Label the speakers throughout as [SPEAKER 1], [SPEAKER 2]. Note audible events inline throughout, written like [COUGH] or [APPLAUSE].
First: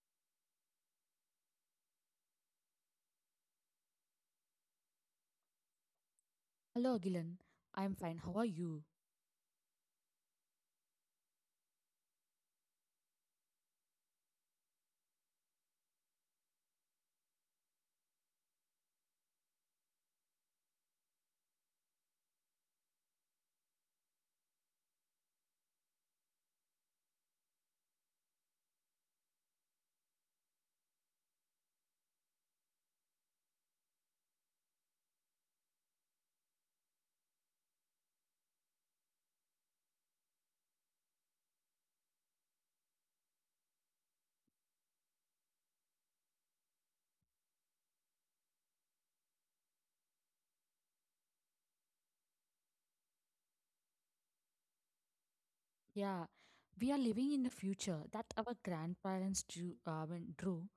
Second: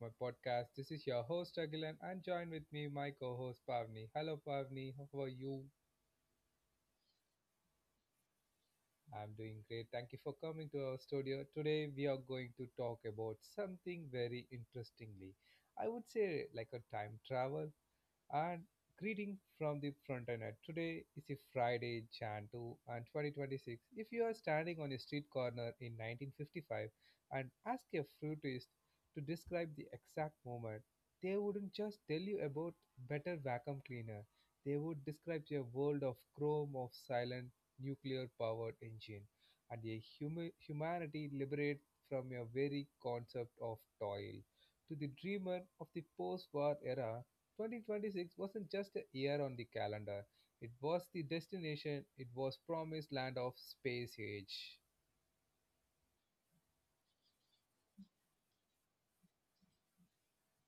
[SPEAKER 1] my podcast. This is your host Agilan and join with me my co-host Pavni. Hello Pavni, how are you?
[SPEAKER 2] Hello, Agilan. I'm fine. How are you?
[SPEAKER 1] I'm doing great. Thank you for coming to our studio. Today we are going to talk about something very interestingly. I would say like a time travel, and greeting from the Frontinet. Today is a Friday, January 2 and 2026. If you are standing on a street corner in 1955 and ask a flutist to describe the exact moment, they wouldn't just tell you about better vacuum cleaner. They would describe a world of chrome of silent nuclear powered engine and a humanity liberated from your very concept of toil. To the dreamer of the post-war era, 2026 wasn't just a year on the calendar. It was the destination. It was promised land of space age.
[SPEAKER 2] Yeah, we are living in a future that our grandparents drew, drew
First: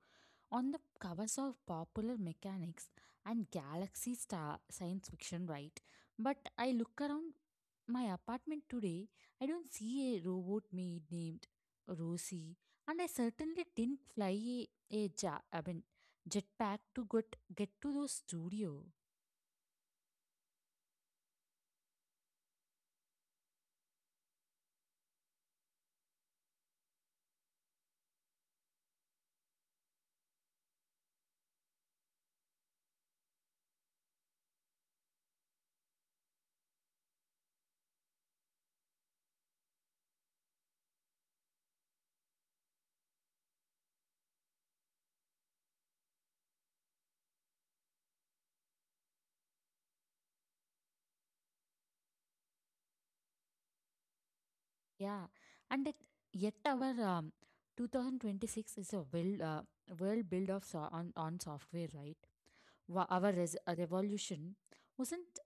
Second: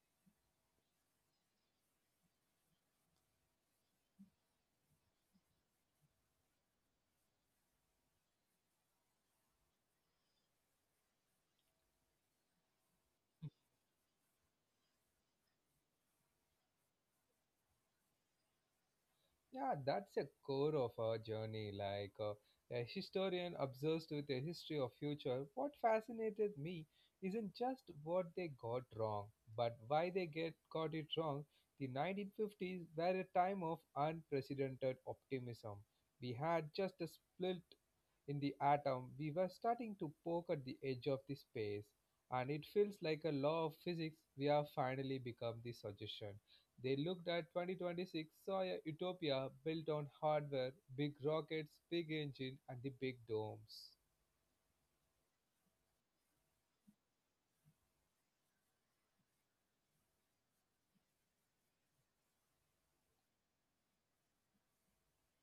[SPEAKER 2] on the covers of Popular Mechanics and Galaxy Star science fiction, right? But I look around my apartment today, I don't see a robot maid named Rosie, and I certainly didn't fly a jetpack to get to the studio.
[SPEAKER 1] Yeah, that's a core of our journey. Like a historian obsessed with a history of future, what fascinated me isn't just what they got wrong, but why they get got it wrong. The 1950s were a time of unprecedented optimism. We had just a split in the atom. We were starting to poke at the edge of the space, and it feels like a law of physics. We have finally become the suggestion. They looked at 2026, saw a utopia built on hardware, big rockets, big engines, and the big domes.
[SPEAKER 2] Yeah, and yet our 2026 is a well build of on software, right? Our revolution wasn't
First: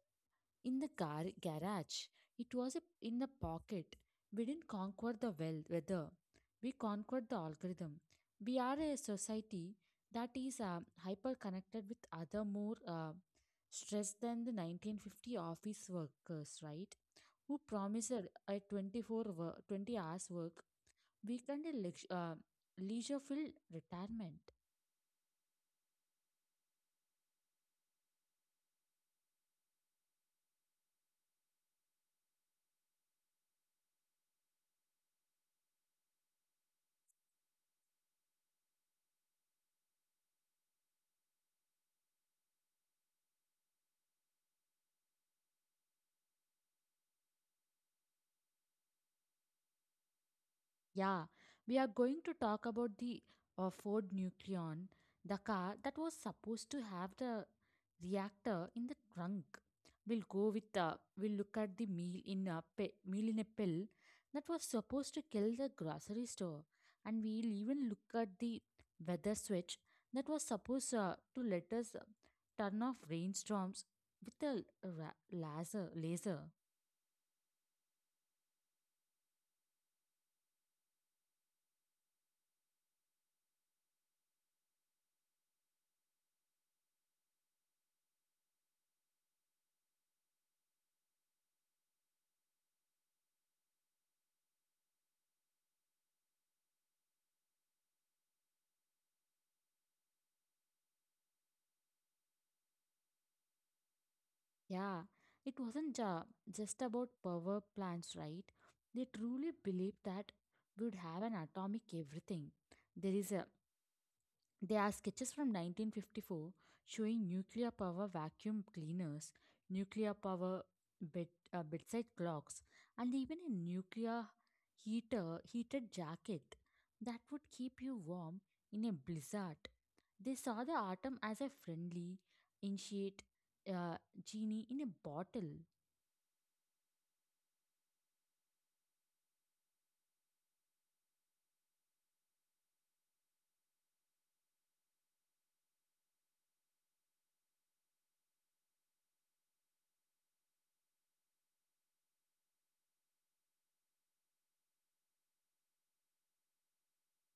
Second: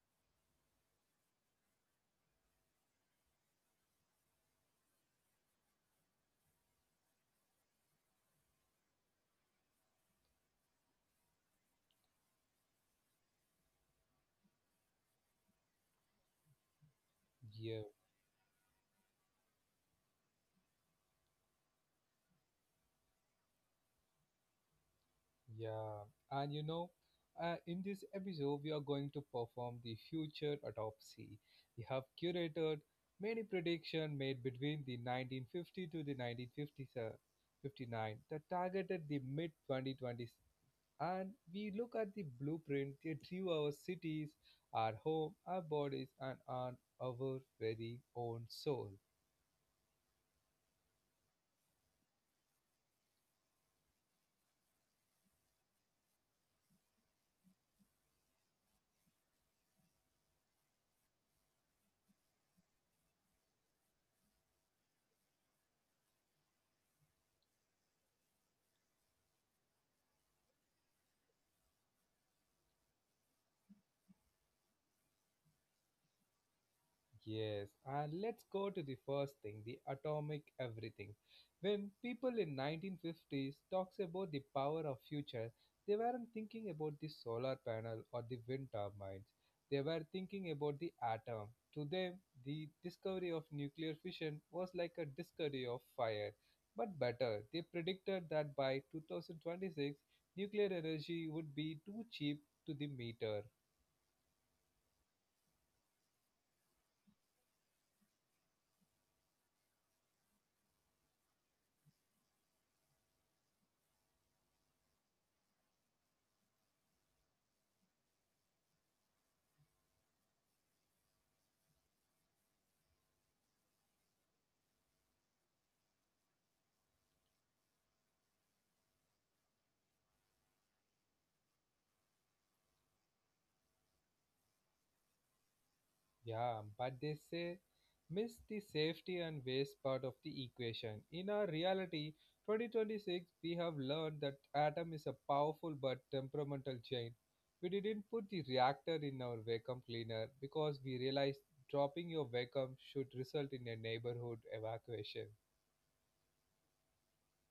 [SPEAKER 2] in the garage; it was in the pocket. We didn't conquer the weather; we conquered the algorithm. We are a society that is hyper connected with other more stressed than the 1950 office workers, right? Who
[SPEAKER 1] Yeah.
[SPEAKER 2] promised a 20 hours work weekend and leisure filled retirement.
[SPEAKER 1] Yeah, and in this episode, we are going to perform the future autopsy. We have curated many predictions made between the 1950 to the 1959 that targeted the mid 2020s. And we look at the blueprint that drew our cities, our home, our bodies, and on our very own soul.
[SPEAKER 2] Yeah, we are going to talk about the Ford Nucleon, the car that was supposed to have the reactor in the trunk. We'll go with We'll look at the meal in a pill that was supposed to kill the grocery store, and we'll even look at the weather switch that was supposed to let us turn off rainstorms with a laser.
[SPEAKER 1] Yes, and let's go to the first thing, the atomic everything. When people in 1950s talks about the power of future, they weren't thinking about the solar panel or the wind turbines. They were thinking about the atom. To them, the discovery of nuclear fission was like a discovery of fire. But better, they predicted that by 2026, nuclear energy would be too cheap to the meter.
[SPEAKER 2] Yeah, it wasn't just about power plants, right? They truly believed that we would have an atomic everything. There is a There are sketches from 1954 showing nuclear power vacuum cleaners, nuclear power bed, bedside clocks, and even a nuclear heater heated jacket that would keep you warm in a blizzard. They saw the atom as a friendly, initiate uh, genie in a bottle.
[SPEAKER 1] Yeah, but they say miss the safety and waste part of the equation. In our reality, 2026, we have learned that atom is a powerful but temperamental chain. We didn't put the reactor in our vacuum cleaner because we realized dropping your vacuum should result in a neighborhood evacuation.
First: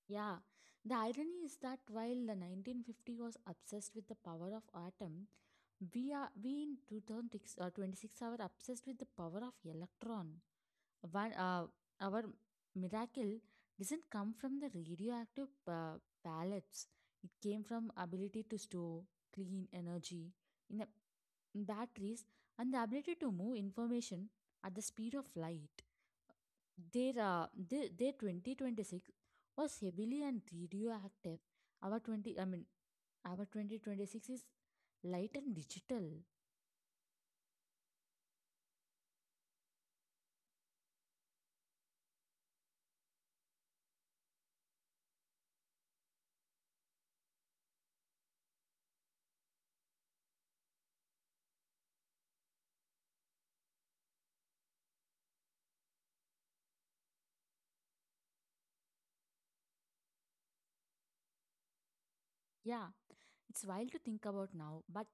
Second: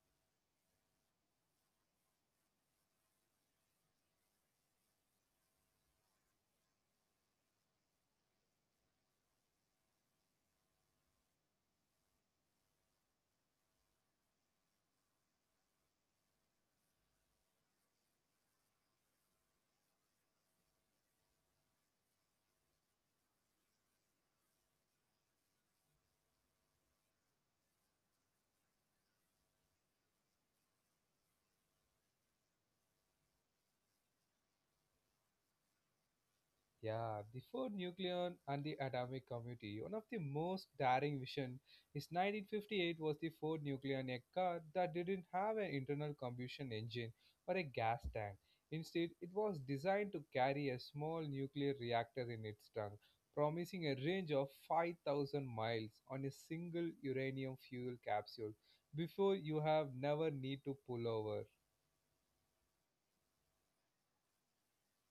[SPEAKER 2] Yeah, the irony is that while the 1950 was obsessed with the power of atom, we in 2006 uh, 26 are obsessed with the power of electron. One, uh, our miracle doesn't come from the radioactive pellets. It came from ability to store clean energy in, a, in batteries and the ability to move information at the speed of light. Their 2026 was heavily and radioactive. Our 20, I mean, our 2026 is light and digital.
[SPEAKER 1] Yeah, the Ford nuclear and the atomic committee. One of the most daring vision is 1958 was the Ford nuclear a car that didn't have an internal combustion engine or a gas tank. Instead, it was designed to carry a small nuclear reactor in its trunk, promising a range of 5,000 miles on a single uranium fuel capsule before you have never need to pull over.
[SPEAKER 2] Yeah, it's wild to think about now, but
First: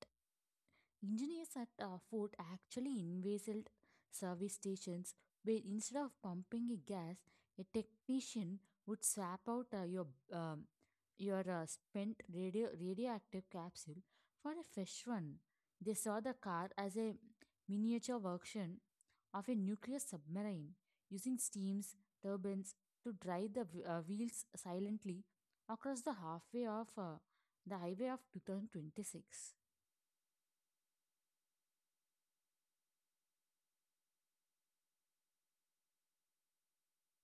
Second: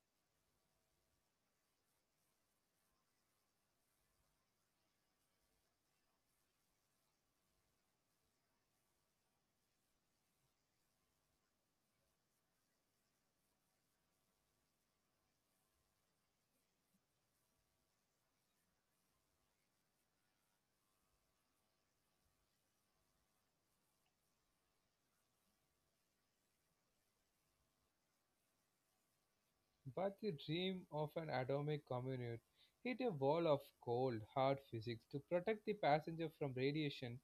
[SPEAKER 2] engineers at Ford actually envisaged service stations where instead of pumping a gas, a technician would swap out um, your spent radioactive capsule for a fresh one. They saw the car as a miniature version of a nuclear submarine, using steams turbines to drive the wheels silently across the halfway of the highway of 2026.
[SPEAKER 1] But the dream of an atomic commute hit a wall of cold, hard physics to protect the passenger from radiation.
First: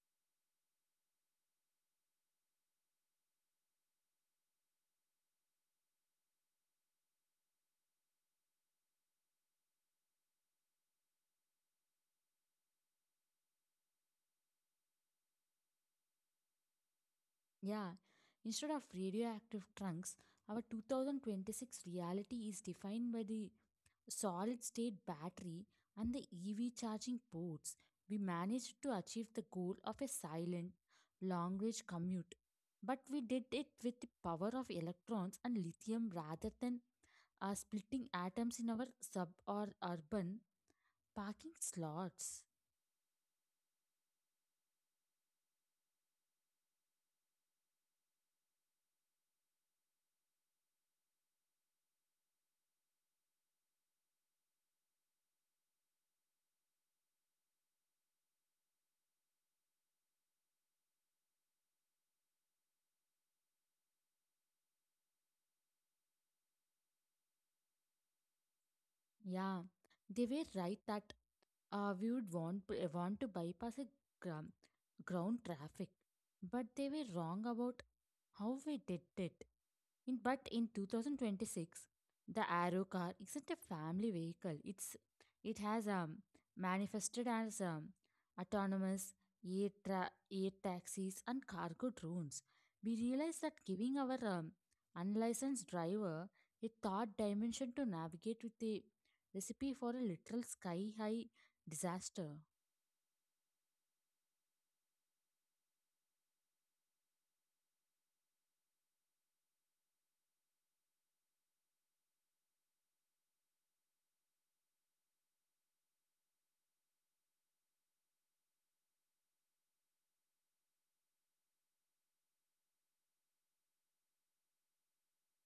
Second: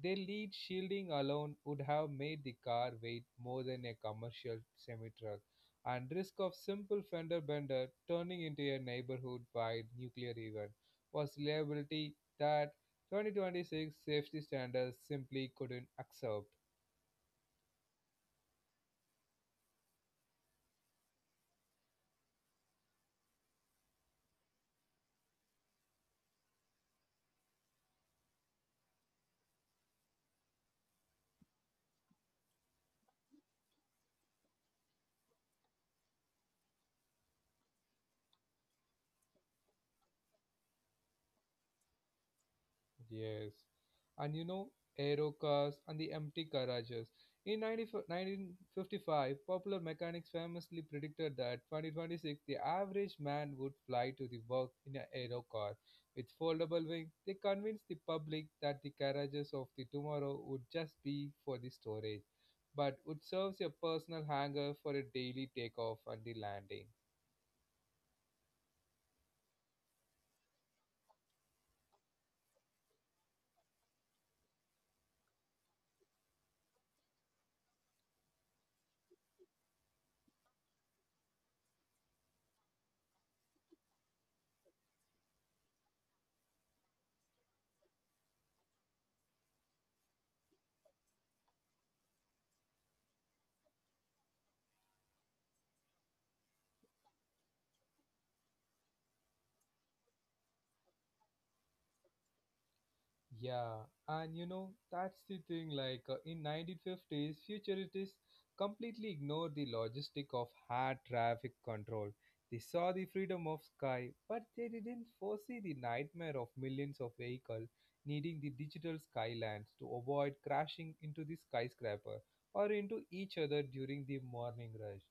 [SPEAKER 1] Their lead shielding alone would have made the car weight more than a commercial semi-truck, and risk of simple fender bender turning into a neighborhood-wide nuclear event was liability that 2026 safety standards simply couldn't absorb.
[SPEAKER 2] Yeah, instead of radioactive trunks, our 2026 reality is defined by the solid state battery and the EV charging ports. We managed to achieve the goal of a silent, long range commute, but we did it with the power of electrons and lithium rather than splitting atoms in our sub or urban parking slots.
[SPEAKER 1] Yes. And aero cars and the empty garages. In 1955, Popular Mechanics famously predicted that 2026 the average man would fly to the work in an aero car. With foldable wings, they convinced the public that the garages of the tomorrow would just be for the storage, but would serve as a personal hangar for a daily takeoff and the landing.
[SPEAKER 2] Yeah, they were right that we would want to bypass a gra- ground traffic but they were wrong about how we did it. But in 2026, the Arrow car isn't a family vehicle. It has manifested as autonomous air taxis and cargo drones. We realized that giving our unlicensed driver a third dimension to navigate with a recipe for a literal sky high disaster.
[SPEAKER 1] Yeah, and that's the thing like in 1950s futurists completely ignored the logistic of air traffic control. They saw the freedom of sky, but they didn't foresee the nightmare of millions of vehicles needing the digital skylines to avoid crashing into the skyscraper or into each other during the morning rush.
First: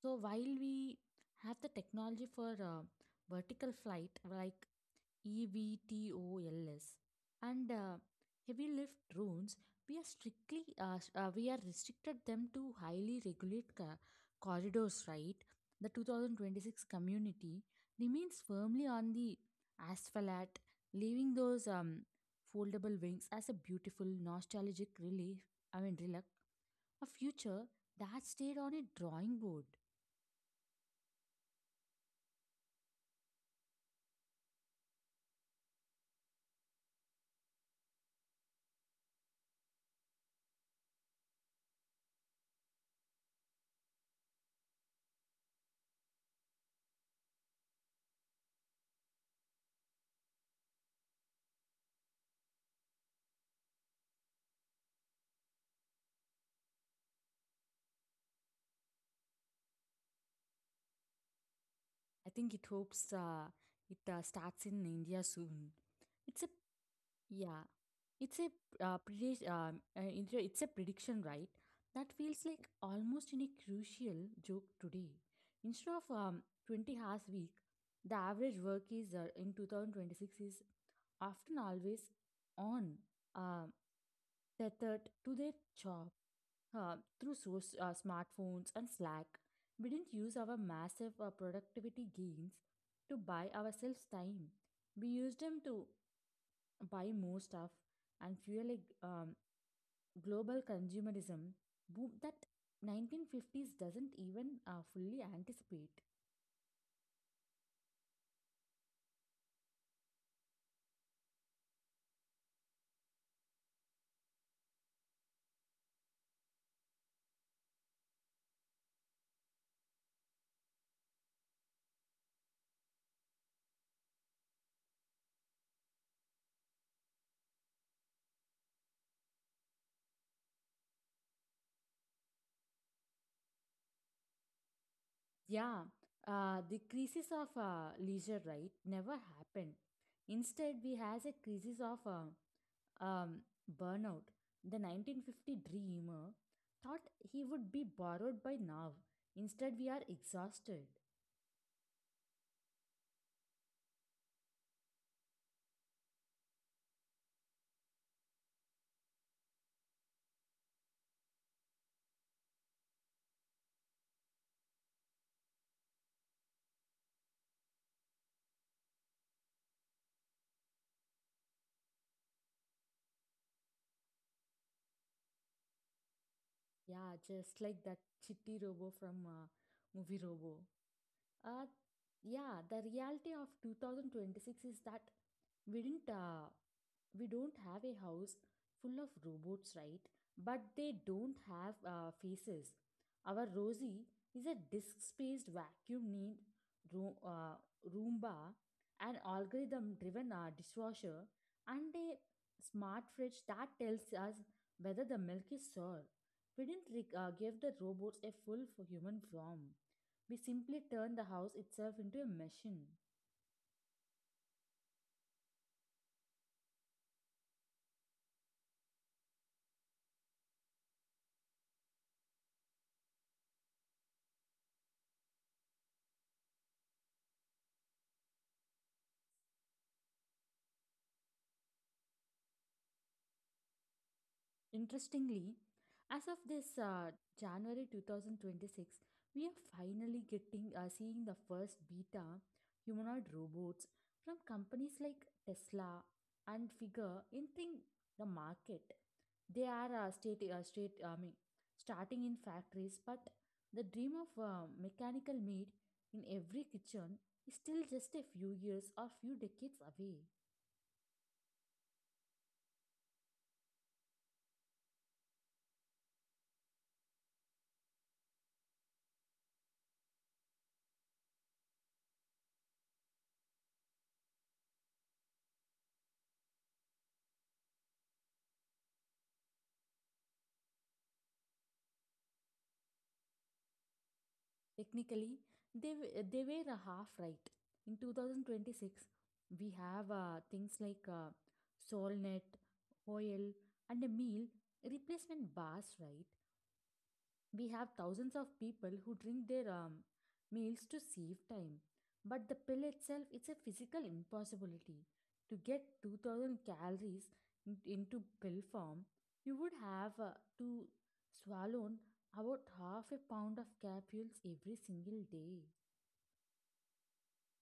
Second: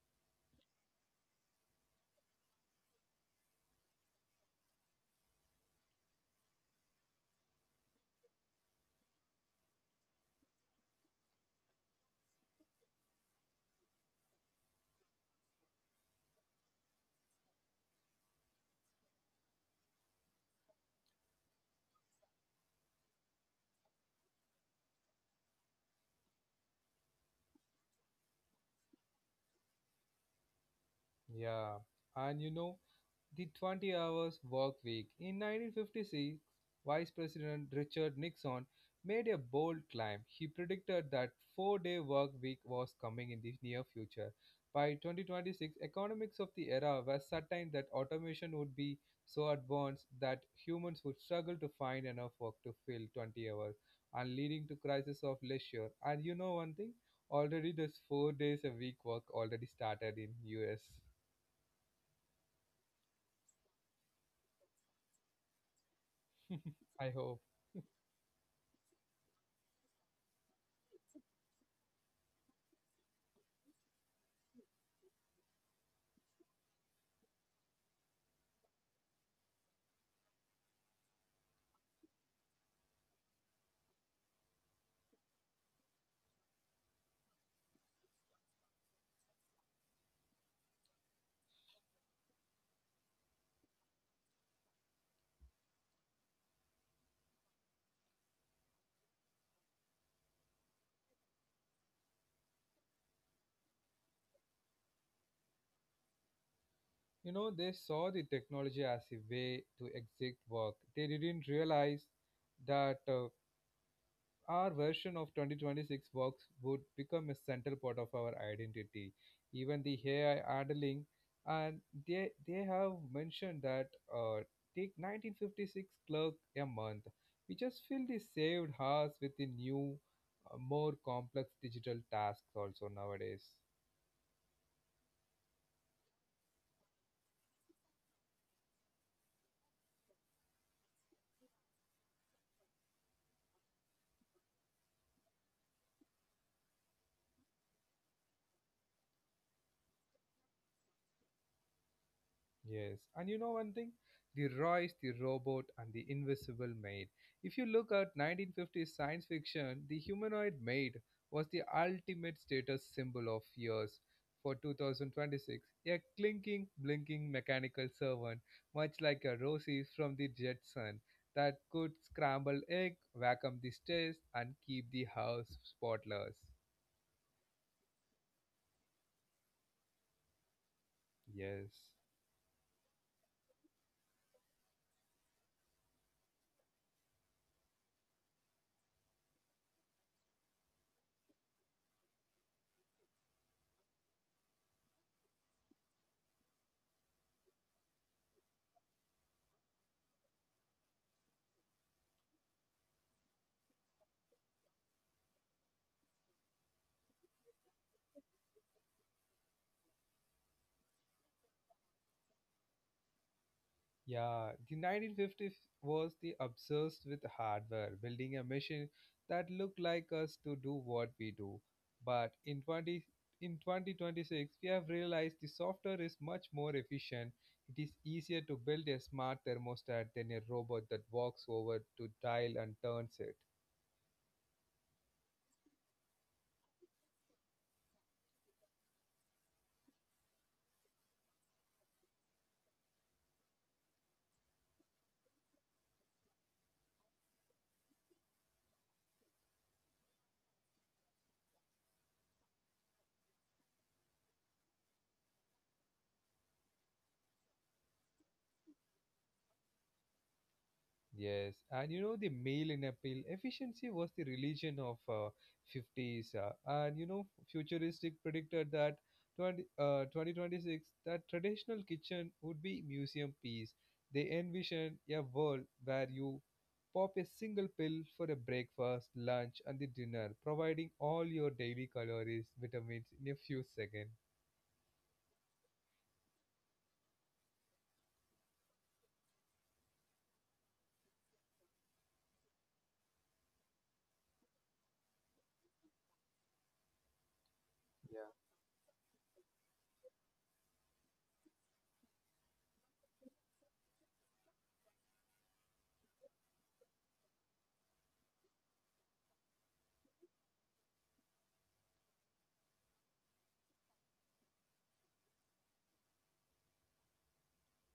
[SPEAKER 2] So while we have the technology for vertical flight like EVTOLS and heavy lift drones, we are restricted them to highly regulated corridors. Right, the 2026 community remains firmly on the asphalt, leaving those foldable wings as a beautiful nostalgic relic, a future that stayed on a drawing board.
[SPEAKER 1] Yeah, and the 20 hours work week. In 1956, Vice President Richard Nixon made a bold claim. He predicted that four-day work week was coming in the near future. By 2026, economics of the era were certain that automation would be so advanced that humans would struggle to find enough work to fill 20 hours and leading to crisis of leisure. And you know one thing? Already this 4 days a week work already started in US.
[SPEAKER 2] I think it hopes it starts in India soon. It's a
[SPEAKER 1] [LAUGHS] I hope.
[SPEAKER 2] yeah, it's a predict it- It's a prediction, right? That feels like almost in a crucial joke today. Instead of 20 hours week, the average work is in 2026 is often always on. um Tethered to their job through smartphones and Slack. We didn't use our massive productivity gains to buy ourselves time. We used them to buy more stuff and fuel a global consumerism boom that 1950s doesn't even fully anticipate.
[SPEAKER 1] They saw the technology as a way to exit work. They didn't realize that our version of 2026 works would become a central part of our identity. Even the AI handling, and they have mentioned that uh, take 1956 clerk a month. We just fill the saved hours with the new, more complex digital tasks also nowadays.
[SPEAKER 2] Yeah, the crisis of leisure, right, never happened. Instead, we has a crisis of um, burnout. The 1950 dreamer thought he would be borrowed by now. Instead, we are exhausted.
[SPEAKER 1] Yes, and you know one thing? The Royce, the robot, and the invisible maid. If you look at 1950s science fiction, the humanoid maid was the ultimate status symbol of years for 2026. A clinking, blinking mechanical servant, much like a Rosie from the Jetson, that could scramble egg, vacuum the stairs, and keep the house spotless.
[SPEAKER 2] Yeah, just like that chitty robo from movie Robo.
[SPEAKER 1] Yes.
[SPEAKER 2] Uh, yeah, the reality of 2026 is that we didn't, uh, we don't have a house full of robots, right? But they don't have faces. Our Rosie is a disk-spaced vacuum need ro- uh, Roomba, an algorithm-driven dishwasher, and a smart fridge that tells us whether the milk is sour. We didn't give the robots a human form. We simply turn the house itself into a machine.
[SPEAKER 1] Yeah, the 1950s was the obsessed with hardware, building a machine that looked like us to do what we do. But in 20, in 2026, we have realized the software is much more efficient. It is easier to build a smart thermostat than a robot that walks over to dial and turns it.
[SPEAKER 2] Interestingly, as of this January 2026, we are finally getting seeing the first beta humanoid robots from companies like Tesla and Figure entering the market. They are starting in factories, but the dream of a mechanical maid in every kitchen is still just a few years or few decades away.
[SPEAKER 1] Yes, and the male in appeal efficiency was the religion of 50s, and futuristic predicted that 20, 2026 that traditional kitchen would be museum piece. They envisioned a world where you pop a single pill for a breakfast, lunch, and the dinner, providing all your daily calories, vitamins in a few seconds.
[SPEAKER 2] Technically, they were half right. In 2026, we have things like Solnet, Hoyle, and a meal replacement bars, right? We have thousands of people who drink their meals to save time. But the pill itself, it's a physical impossibility. To get 2000 calories into pill form, you would have to swallow about half a pound of capsules every single day.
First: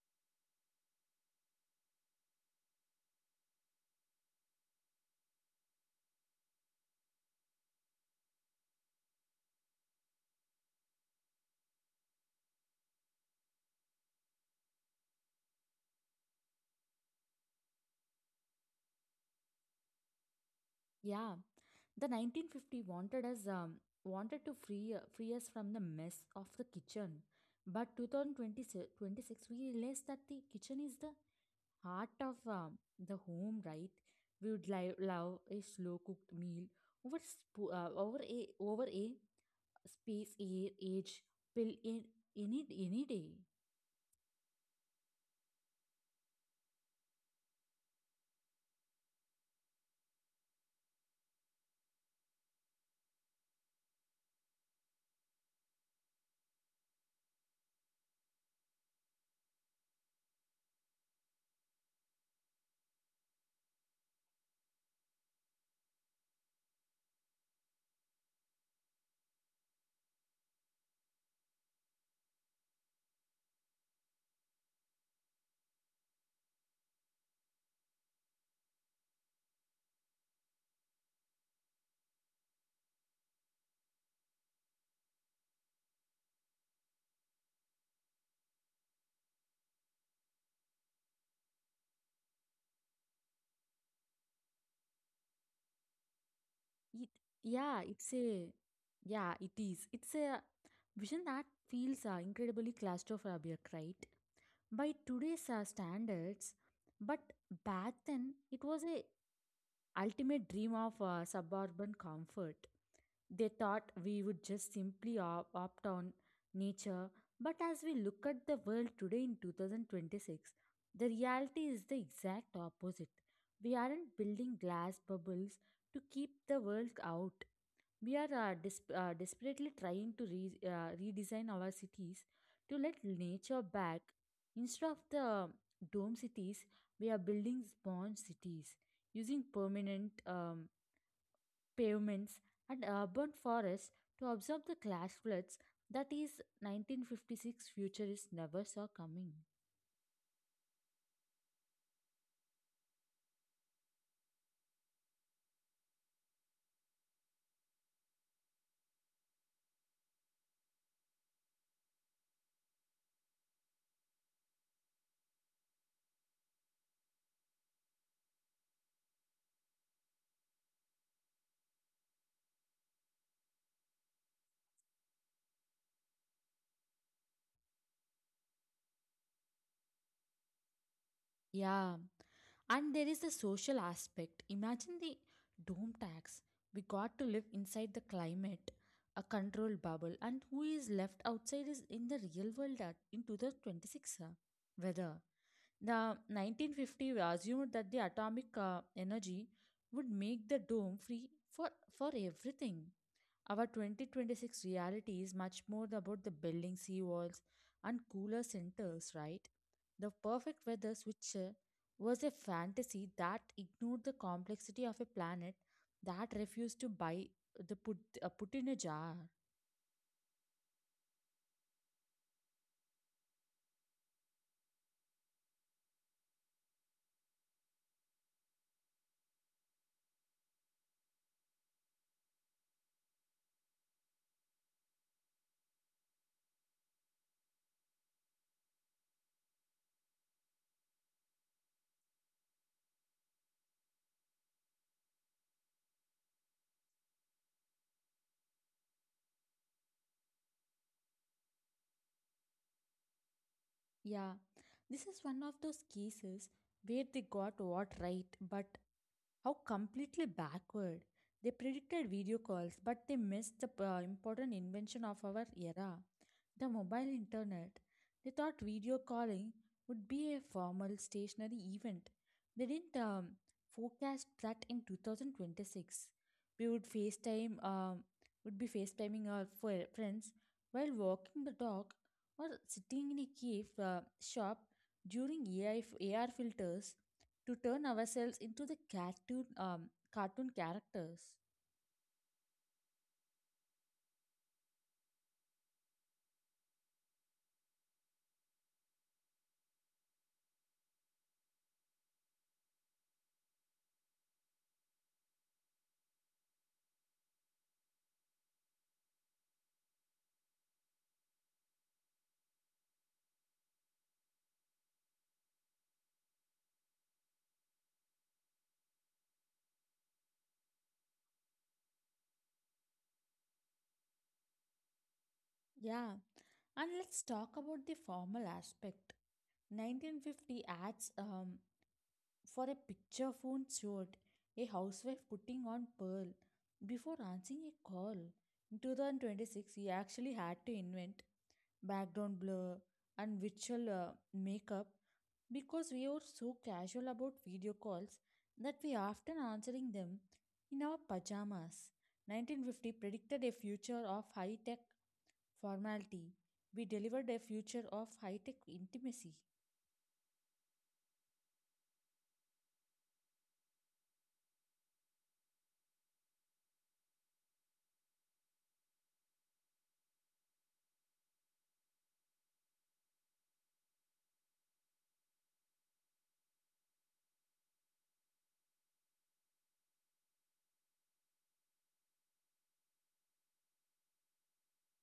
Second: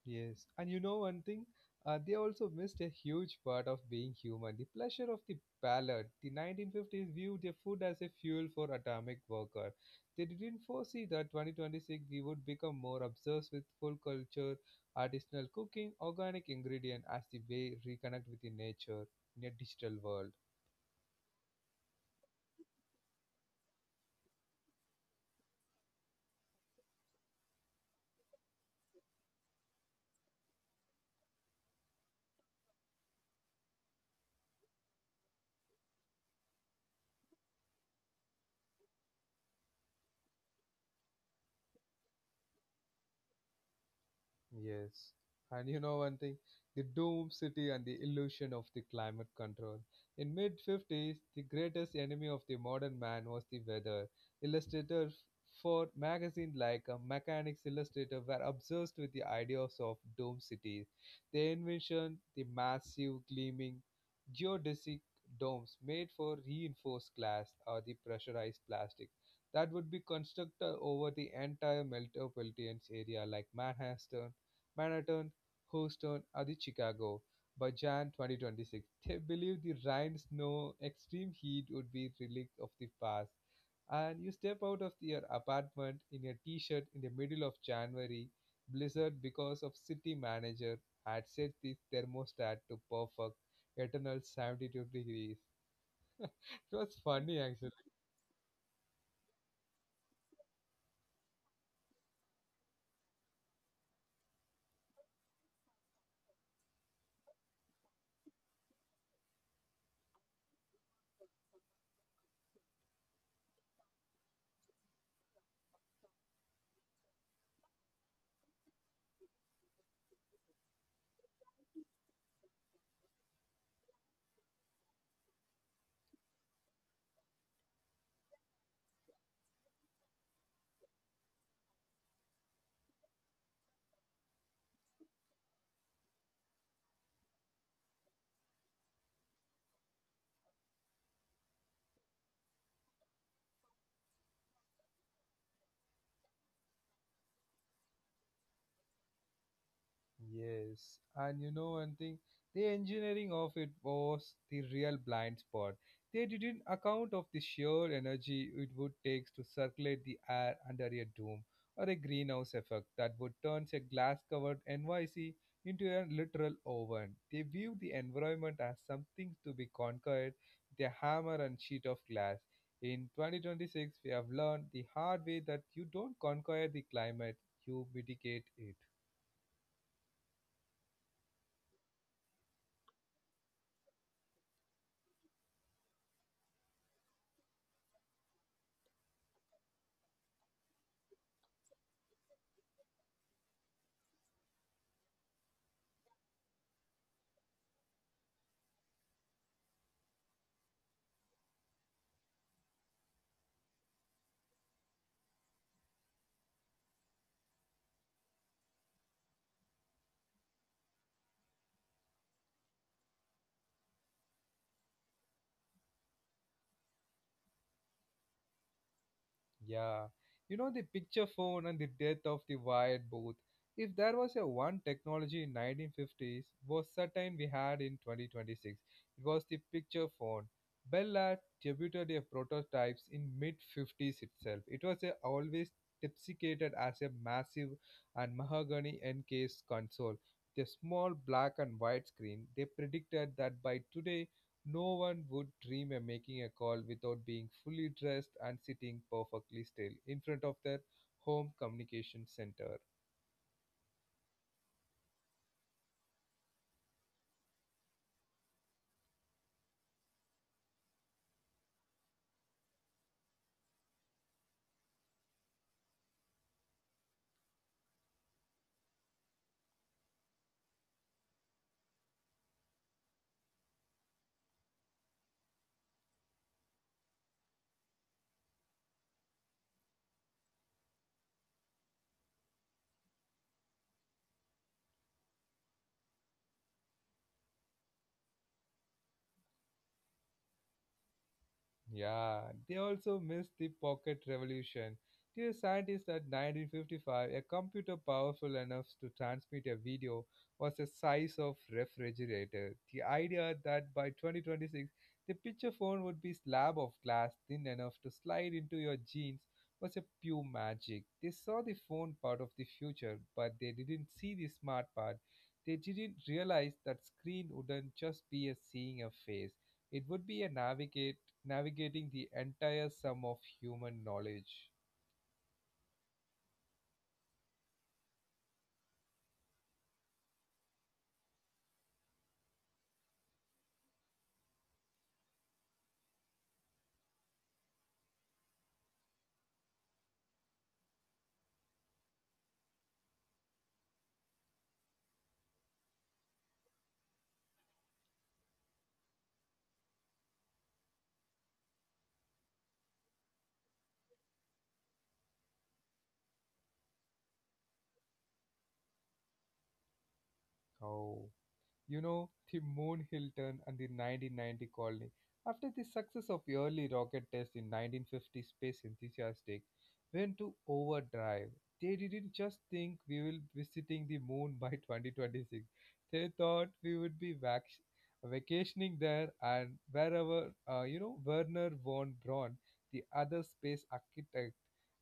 [SPEAKER 1] Yes, and you know one thing, they also missed a huge part of being human the pleasure of the palate. The 1950s viewed their food as a fuel for atomic worker. They didn't foresee that 2026 we would become more obsessed with full culture, artisanal cooking, organic ingredient as the way reconnect with the nature in a digital world.
[SPEAKER 2] Yeah, the 1950 wanted us wanted to free us from the mess of the kitchen. But 2026 we realized that the kitchen is the heart of the home, right? We would love a slow cooked meal over sp- over a over a space air age pill in any day.
[SPEAKER 1] Yes. And you know one thing, the Doom City and the illusion of the climate control. In mid 50s, the greatest enemy of the modern man was the weather. Illustrators for magazines like Mechanics Illustrator were obsessed with the ideas of Doom Cities. They envisioned the massive, gleaming, geodesic domes made for reinforced glass or the pressurized plastic that would be constructed over the entire metropolitan area like Manhattan, Houston, and the Chicago by Jan 2026. They believed the rain, snow, extreme heat would be relics of the past. And you step out of your apartment in a t-shirt in the middle of January, blizzard because of city manager had set the thermostat to perfect eternal 72 degrees. It was
[SPEAKER 2] It
[SPEAKER 1] funny actually.
[SPEAKER 2] yeah, it's a yeah, it is. It's a vision that feels incredibly claustrophobic, right? By today's standards, but back then it was a ultimate dream of suburban comfort. They thought we would just simply opt on nature, but as we look at the world today in 2026, the reality is the exact opposite. We aren't building glass bubbles to keep the world out. We are desperately trying to redesign our cities to let nature back. Instead of the dome cities, we are building sponge cities using permanent pavements, and urban forests to absorb the clash floods that is 1956 futurists never saw coming.
[SPEAKER 1] Yes, and you know one thing, the engineering of it was the real blind spot. They didn't account of the sheer energy it would take to circulate the air under a dome or a greenhouse effect that would turn a glass-covered NYC into a literal oven. They viewed the environment as something to be conquered with a hammer and sheet of glass. In 2026, we have learned the hard way that you don't conquer the climate, you mitigate it.
[SPEAKER 2] Yeah, and there is the social aspect. Imagine the dome tax. We got to live inside the climate, a controlled bubble, and who is left outside is in the real world in 2026. Weather. The 1950 we assumed that the atomic energy would make the dome free for, for everything. Our 2026 reality is much more about the building seawalls and cooler centers, right? The perfect weather switcher was a fantasy that ignored the complexity of a planet that refused to buy the put in a jar.
[SPEAKER 1] Yeah, the picture phone and the death of the wired booth. If there was a one technology in 1950s, was certain we had in 2026. It was the picture phone. Bell had debuted their prototypes in mid 50s itself. It was a always deprecated as a massive and mahogany encased console. The small black and white screen. They predicted that by today no one would dream of making a call without being fully dressed and sitting perfectly still in front of their home communication center.
[SPEAKER 2] Yeah, this is one of those cases where they got what right, but how completely backward. They predicted video calls, but they missed the important invention of our era. The mobile internet, they thought video calling would be a formal stationary event. They didn't forecast that in 2026 we would would be FaceTiming our friends while walking the dog or sitting in a cave shop during AR filters to turn ourselves into the cartoon characters.
[SPEAKER 1] Yeah, they also missed the pocket revolution. Dear scientists, at 1955, a computer powerful enough to transmit a video was the size of refrigerator. The idea that by 2026, the picture phone would be slab of glass thin enough to slide into your jeans was a pure magic. They saw the phone part of the future, but they didn't see the smart part. They didn't realize that screen wouldn't just be a seeing a face it would be a navigate navigating the entire sum of human knowledge.
[SPEAKER 2] Yeah, and let's talk about the formal aspect. 1950 ads for a picture phone showed a housewife putting on pearl before answering a call. In 2026, he actually had to invent background blur and virtual makeup because we are so casual about video calls that we are often answering them in our pajamas. 1950 predicted a future of high-tech formality. We delivered a future of high-tech intimacy.
[SPEAKER 1] how the Moon Hilton and the 1990 colony. After the success of early rocket tests in 1950, Space Enthusiastic went to overdrive. They didn't just think we will be visiting the moon by 2026. They thought we would be vacationing there and wherever, Werner von Braun, the other space architect,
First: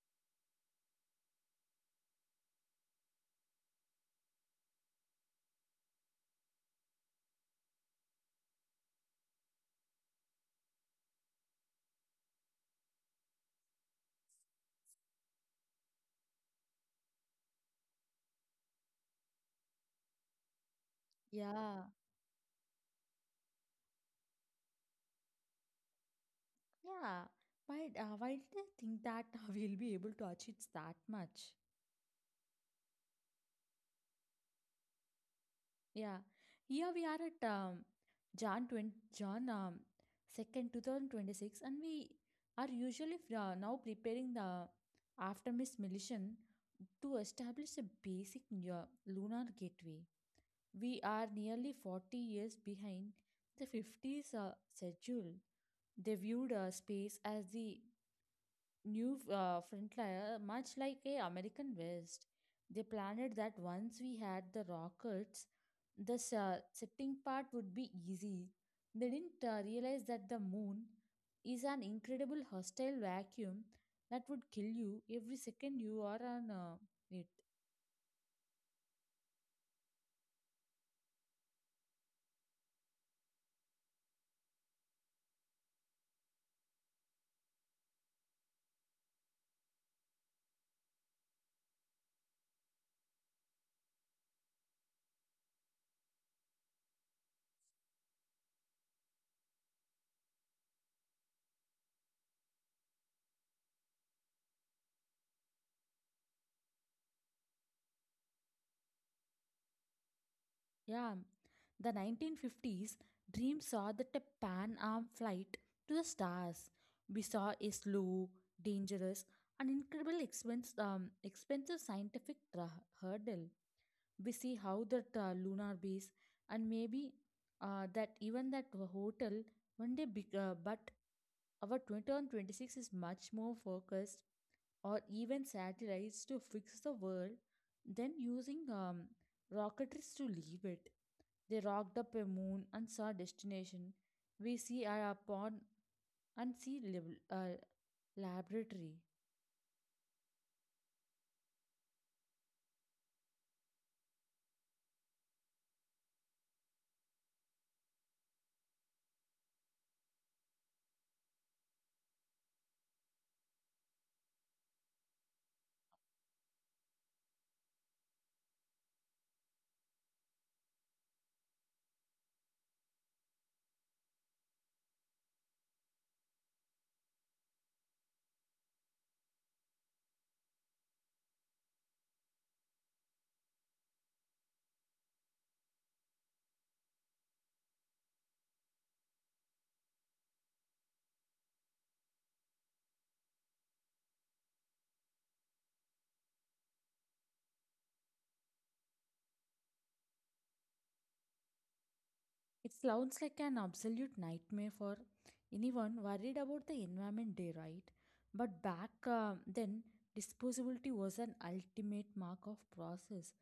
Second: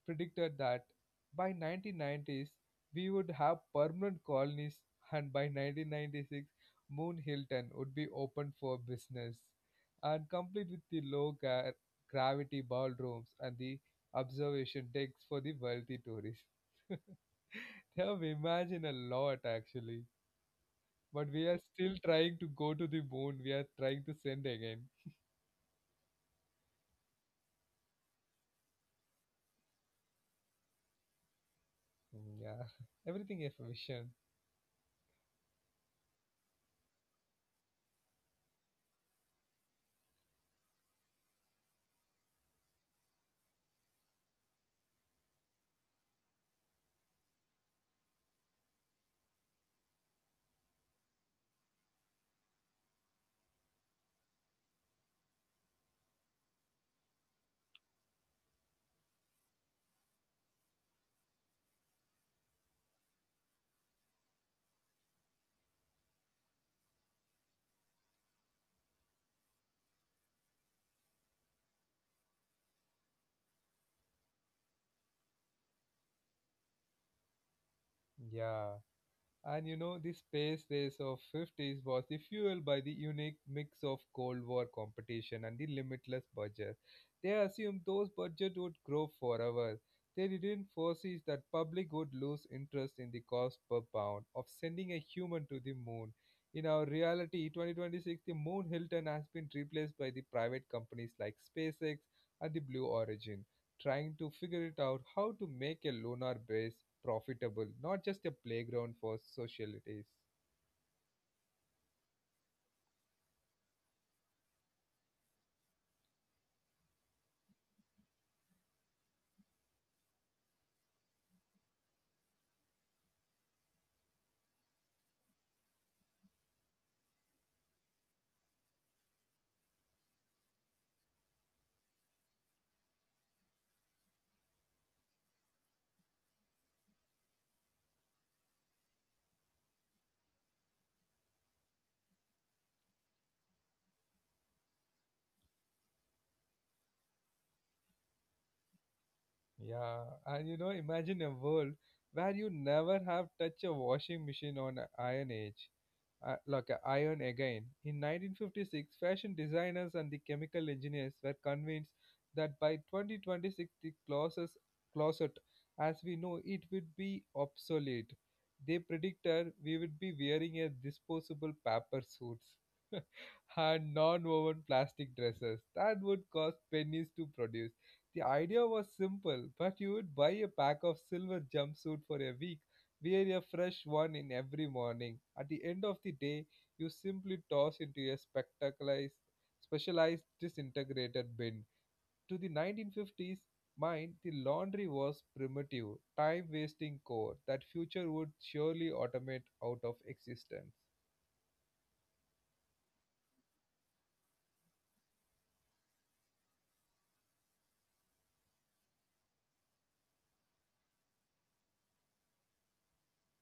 [SPEAKER 1] predicted that by 1990s we would have permanent colonies and by 1996 Moon Hilton would be open for business, and complete with the low gravity ballrooms and the observation decks for the wealthy tourists. [LAUGHS] They have imagined [LAUGHS] a lot actually, but we are
[SPEAKER 2] Yeah.
[SPEAKER 1] still trying to go to the moon. We are trying to send again.
[SPEAKER 2] Yeah, why did I think that [LAUGHS] we'll be able to achieve that much?
[SPEAKER 1] Mm, yeah, [LAUGHS] everything is vision.
[SPEAKER 2] Yeah, here we are at um, Jan 20, Jan 2nd, 2026, and we are now preparing the aftermiss mission to establish a lunar gateway. We are nearly 40 years behind the 50s schedule. They viewed space as the new frontier, much like a American West. They planned that once we had the rockets, the setting part would be easy. They didn't realize that the moon is an incredible hostile vacuum that would kill you every second you are on it.
[SPEAKER 1] Yeah. And you know, the space race of 50s was the fuel by the unique mix of Cold War competition and the limitless budget. They assumed those budgets would grow forever. They didn't foresee that public would lose interest in the cost per pound of sending a human to the moon. In our reality, 2026, the Moon Hilton has been replaced by the private companies like SpaceX and the Blue Origin trying to figure it out how to make a lunar base profitable, not just a playground for socialities.
[SPEAKER 2] Yeah, the 1950s dream saw that a Pan Am flight to the stars. We saw a slow, dangerous, and incredibly expensive scientific hurdle. We see how that lunar base and maybe that even that hotel one day, but our 2026 is much more focused or even satellites to fix the world, then using rocketries to leave it. They rocked up a moon and saw destination. We see a pond and see laboratory.
[SPEAKER 1] Yeah, and you know, imagine a world where you never have touched a washing machine on a Iron Age, like a iron again. In 1956, fashion designers and the chemical engineers were convinced that by 2026, the closest closet, as we know, it would be obsolete. They predicted we would be wearing a disposable paper suits [LAUGHS] and non-woven plastic dresses that would cost pennies to produce the idea was simple, but you would buy a pack of silver jumpsuit for a week, wear a fresh one in every morning. At the end of the day, you simply toss into a spectacularized, specialized disintegrated bin. To the 1950s mind, the laundry was primitive, time wasting chore that future would surely automate out of existence.
[SPEAKER 2] It sounds like an absolute nightmare for anyone worried about the environment day, right? But back then, disposability was an ultimate mark of process.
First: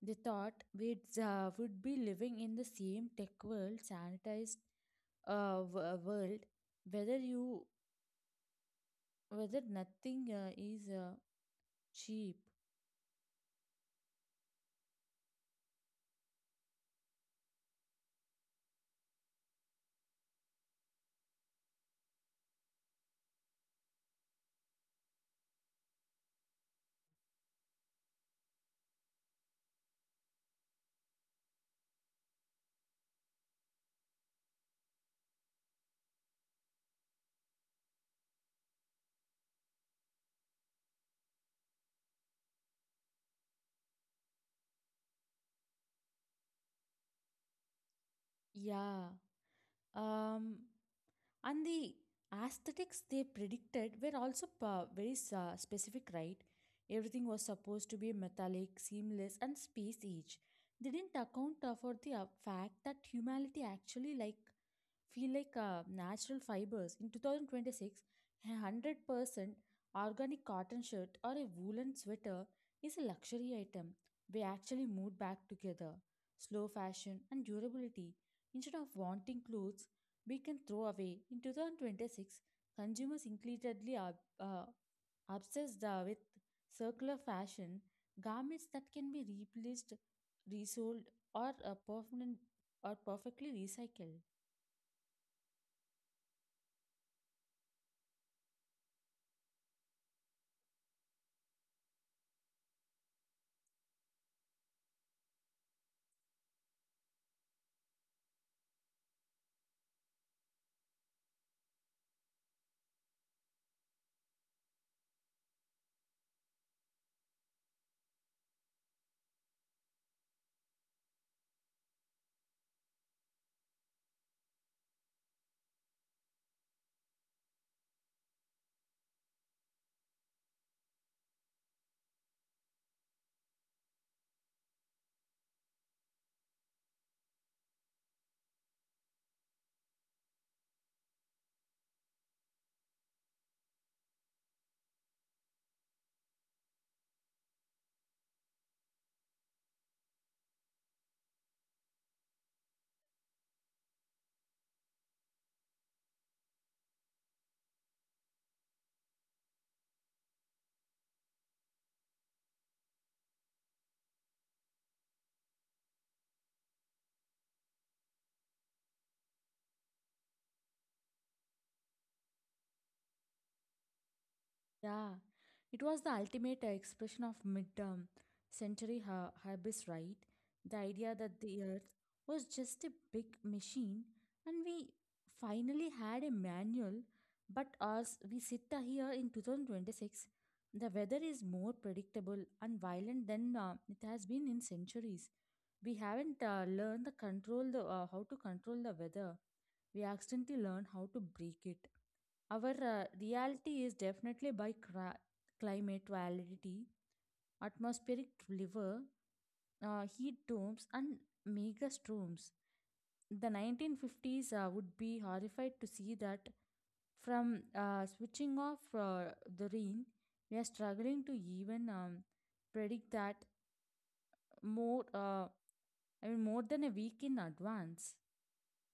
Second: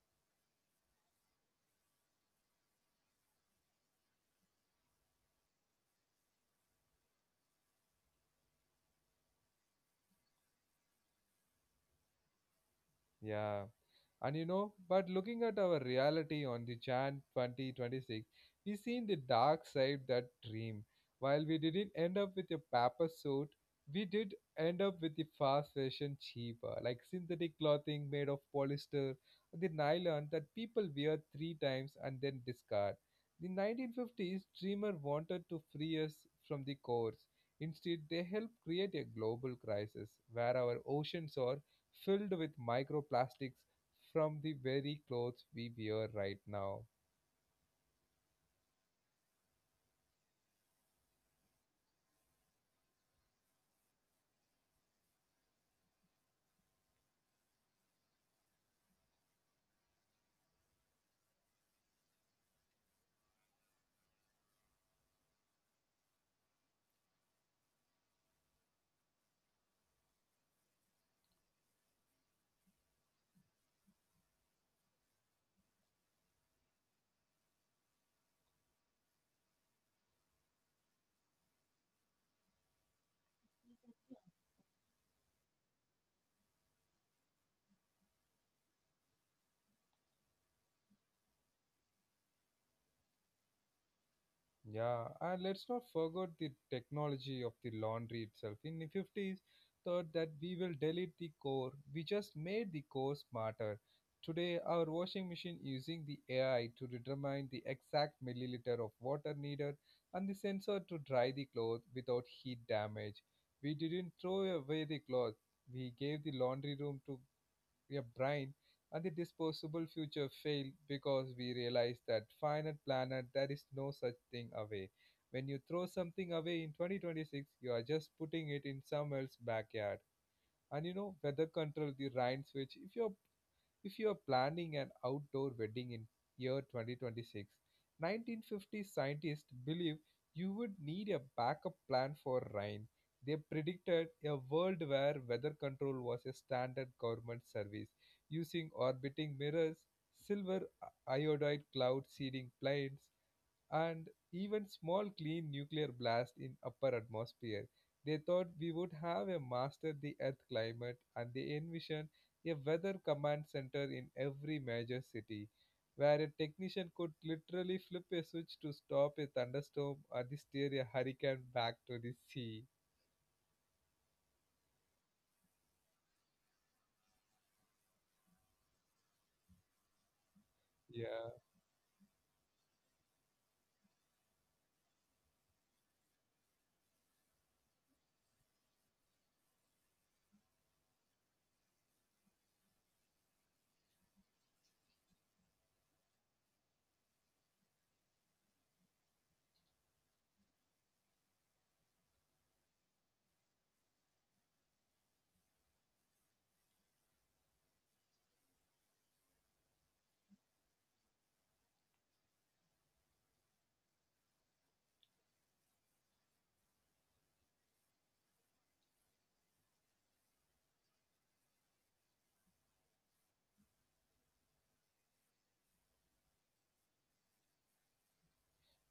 [SPEAKER 2] They thought we would be living in the same tech world sanitized world, whether you whether nothing is cheap.
[SPEAKER 1] Yeah. And you know, but looking at our reality on the Jan 2026, we seen the dark side that dream. While we didn't end up with a paper suit, we did end up with the fast fashion cheaper, like synthetic clothing made of polyester, the nylon that people wear three times and then discard. The 1950s dreamer wanted to free us from the course. Instead, they helped create a global crisis where our oceans are filled with microplastics from the very clothes we wear right now.
[SPEAKER 2] Yeah. um and the aesthetics they predicted were also very specific, right? Everything was supposed to be metallic, seamless, and space age. They didn't account for the fact that humanity actually like feel like natural fibers. In 2026, a 100% organic cotton shirt or a woolen sweater is a luxury item. We actually moved back together. Slow fashion and durability. Instead of wanting clothes we can throw away, in 2026, consumers increasingly are uh, obsessed with circular fashion, garments that can be replaced, resold, or permanent or perfectly recycled.
[SPEAKER 1] Yeah, and let's not forget the technology of the laundry itself. In the 50s, thought that we will delete the core. We just made the core smarter. Today, our washing machine using the AI to determine the exact milliliter of water needed and the sensor to dry the clothes without heat damage. We didn't throw away the clothes. We gave the laundry room to a brain, and the disposable future failed because we realized that finite planet there is no such thing away. When you throw something away in 2026, you are just putting it in some else's backyard. And you know, weather control the rain switch. If your if you are planning an outdoor wedding in year 2026, 1950 believe you would need a backup plan for rain. They predicted a world where weather control was a standard government service using orbiting mirrors, silver iodide cloud seeding planes, and even small clean nuclear blast in upper atmosphere. They thought we would have a master the earth climate and they envisioned a weather command center in every major city, where a technician could literally flip a switch to stop a thunderstorm or steer a hurricane back to the sea.
[SPEAKER 2] Yeah, it was the ultimate expression of mid-term century hybris, right? The idea
[SPEAKER 1] Yeah.
[SPEAKER 2] that the earth was just a big machine and we finally had a manual, but as we sit here in 2026, the weather is more predictable and violent than it has been in centuries. We haven't learned the control the how to control the weather. We accidentally learn how to break it. Our reality is definitely by climate volatility, atmospheric river, heat domes, and mega storms. The 1950s would be horrified to see that from switching off the rain, we are struggling to even predict that more, I mean, more than a week in advance.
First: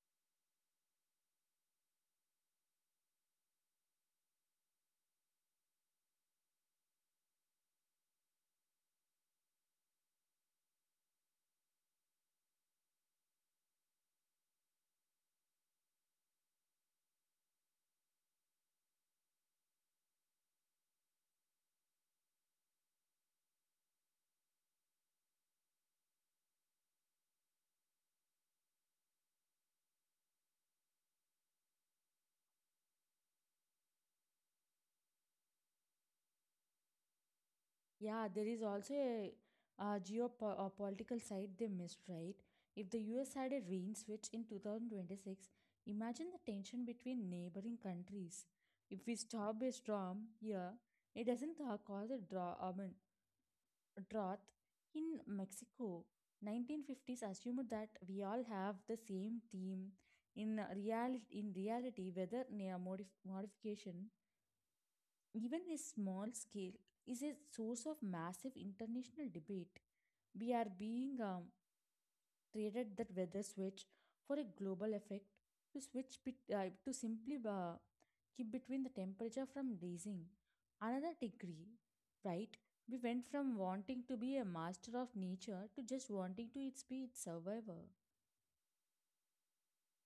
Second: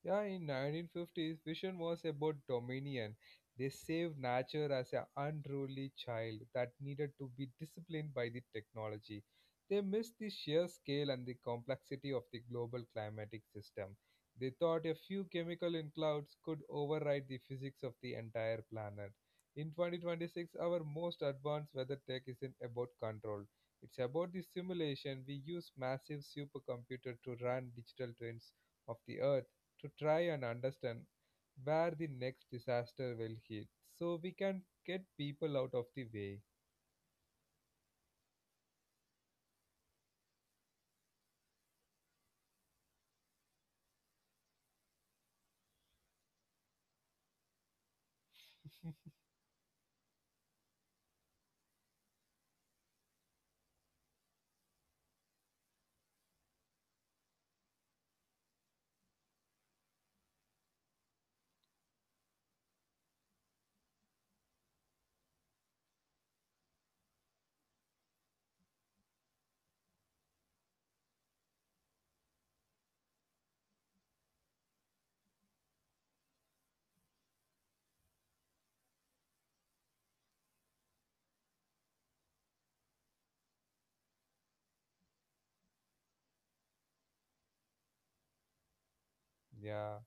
[SPEAKER 1] Yeah, in 1950s, vision was about dominion. They saved nature as an unruly child that needed to be disciplined by the technology. They missed the sheer scale and the complexity of the global climatic system. They thought a few chemical in clouds could override the physics of the entire planet. In 2026, our most advanced weather tech isn't about control. It's about the simulation. We use massive supercomputer to run digital twins of the Earth to try and understand where the next disaster will hit so we can get people out of the way.
[SPEAKER 2] Yeah, there is also a, political side they missed, right? If the US had a rain switch in 2026, imagine the tension between neighboring countries. If we stop a storm here, it doesn't cause a drought in Mexico. 1950s assumed that we all have the same theme. In reality, weather modification even a small scale is a source of massive international debate. We are being traded that weather switch for a global effect to switch bet to simply keep between the temperature from raising another degree, right? We went from wanting to be a master of nature to just wanting to its be its survivor.
[SPEAKER 1] Yeah.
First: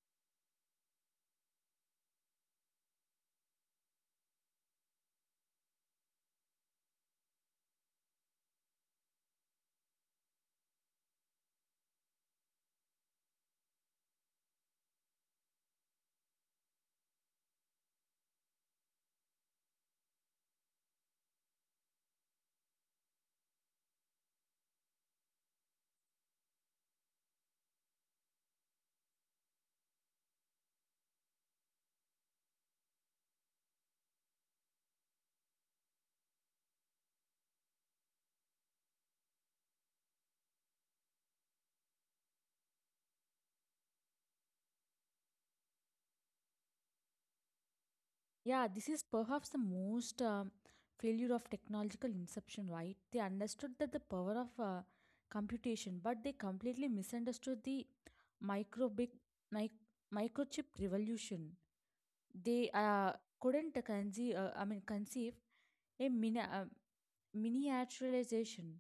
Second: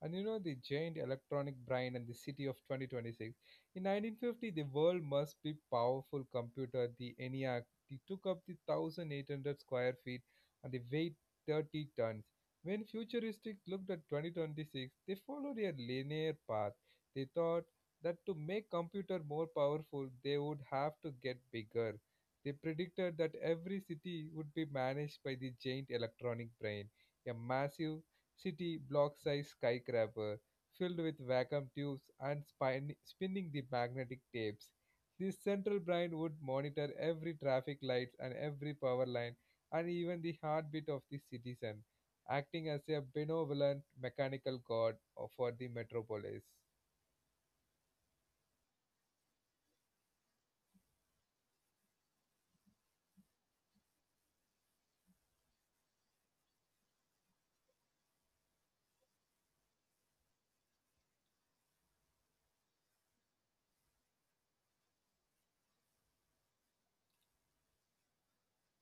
[SPEAKER 1] And you know the giant electronic brain and the city of 2026. In 1950, the world must be powerful computer, the ENIAC. It took up the 1,800 square feet and the weight 30 tons. When futurists looked at 2026, they followed a linear path. They thought that to make computer more powerful, they would have to get bigger. They predicted that every city would be managed by the giant electronic brain, a massive shitty block-sized skyscraper filled with vacuum tubes and spinning the magnetic tapes. This central brain would monitor every traffic light and every power line and even the heartbeat of the citizen, acting as a benevolent mechanical god for the metropolis.
[SPEAKER 2] Yeah, this is perhaps the most failure of technological inception, right? They understood that the power of computation, but they completely misunderstood the microbic mic- microchip revolution. They couldn't conceive a miniaturization.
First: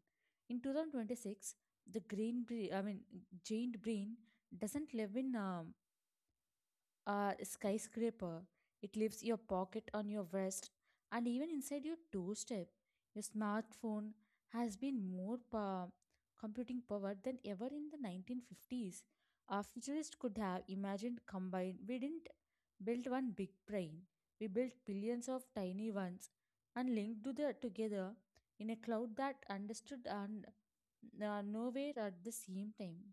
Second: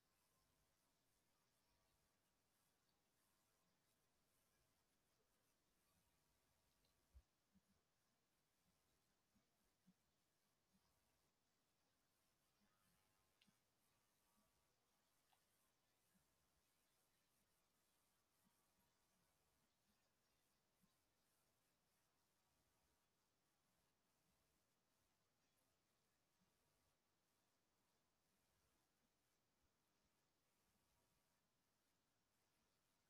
[SPEAKER 2] In 2026, the green, bre- I mean, giant brain doesn't live in a skyscraper. It leaves your pocket on your vest and even inside your doorstep. Your smartphone has been more computing power than ever in the 1950s. Our futurists could have imagined combined. We didn't build one big brain. We built billions of tiny ones and linked to the, together in a cloud that understood and nowhere at the same time.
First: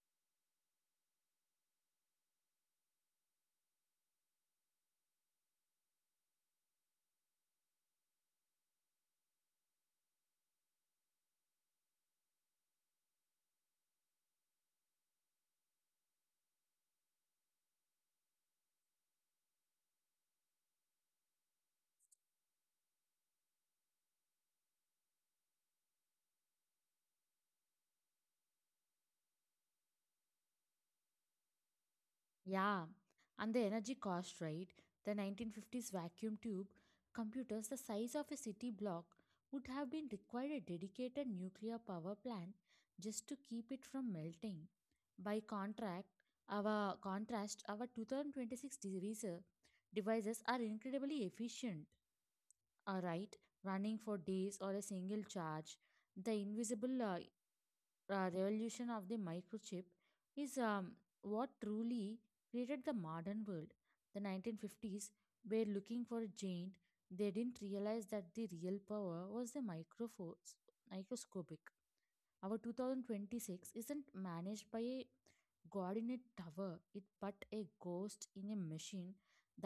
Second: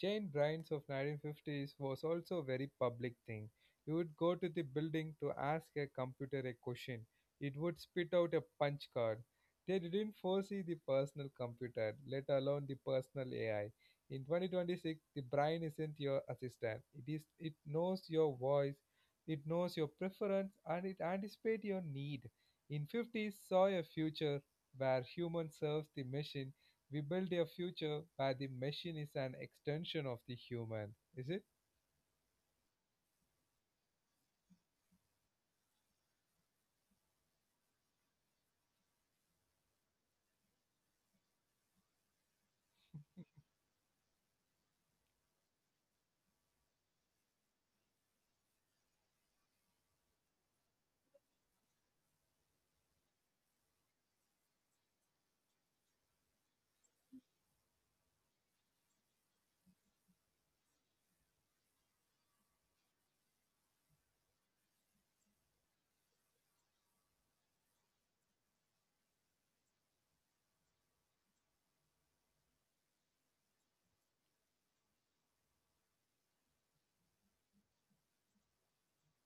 [SPEAKER 1] Jane Brains of 1950s was also a very public thing. You would go to the building to ask a computer a question. It would spit out a punch card. They didn't foresee the personal computer, let alone the personal AI. In 2026, the brain isn't your assistant. It is it knows your voice, it knows your preference, and it anticipates your need. In 50s saw a future where human serves the machine we build a future where the machine is an extension of the human, is it?
[SPEAKER 2] Yeah, and the energy cost, right? The 1950s vacuum tube computers the size of a city block would have been required a dedicated nuclear power plant just to keep it from melting. By contract, our contrast, our 2026 devices are incredibly efficient, all right, running for days or a single charge. The invisible revolution of the microchip is what truly created the modern world. The 1950s were looking for a giant. They didn't realize that the real power was the microscopic. Our 2026 isn't managed by a god in a tower, it but a ghost in a machine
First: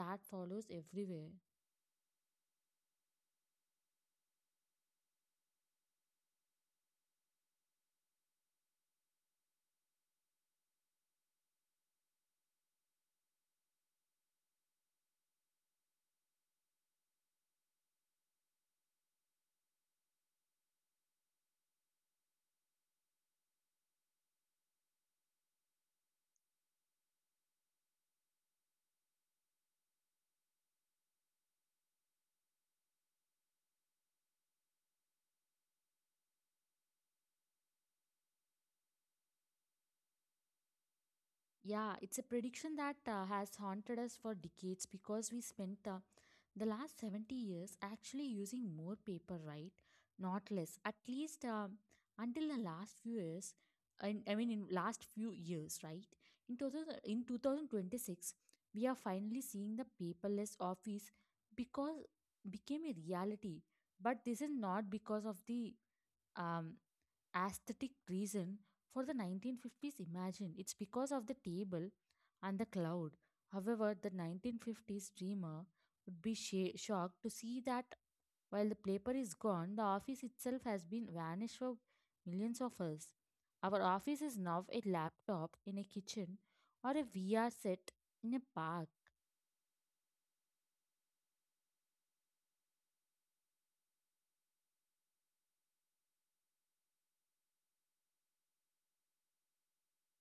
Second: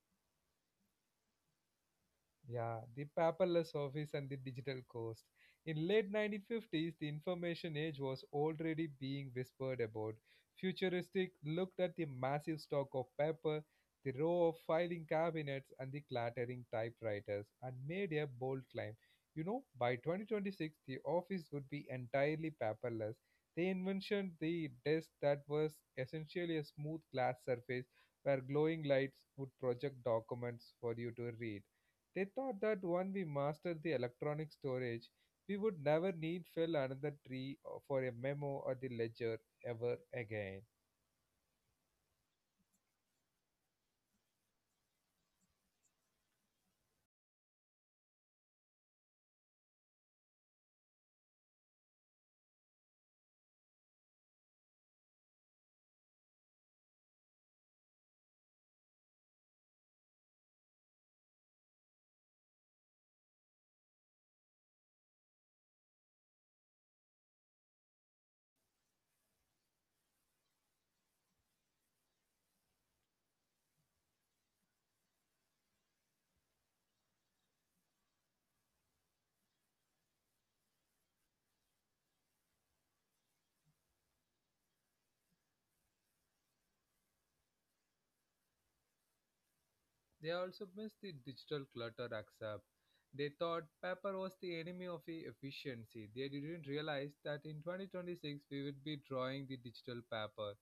[SPEAKER 2] that follows everywhere.
[SPEAKER 1] Yeah, the paperless office and the digital coast. In late 1950s, the information age was already being whispered about. Futuristic looked at the massive stock of paper, the row of filing cabinets, and the clattering typewriters, and made a bold claim. You know, by 2026, the office would be entirely paperless. They invented the desk that was essentially a smooth glass surface where glowing lights would project documents for you to read they thought that once we mastered the electronic storage, we would never need fill another tree or- for a memo or the ledger ever again.
[SPEAKER 2] Yeah, it's a prediction that has haunted us for decades because we spent the last 70 years actually using more paper, right? Not less. At least until the last few years, and I mean in last few years, right? In 2000, in 2026, we are finally seeing the paperless office because became a reality. But this is not because of the um, aesthetic reason for the 1950s imagine, it's because of the table and the cloud. However, the 1950s dreamer would be shocked to see that while the paper is gone, the office itself has been vanished for millions of us. Our office is now a laptop in a kitchen or a VR set in a park.
[SPEAKER 1] They also missed the digital clutter accept. They thought paper was the enemy of efficiency. They didn't realize that in 2026 we would be drawing the digital paper.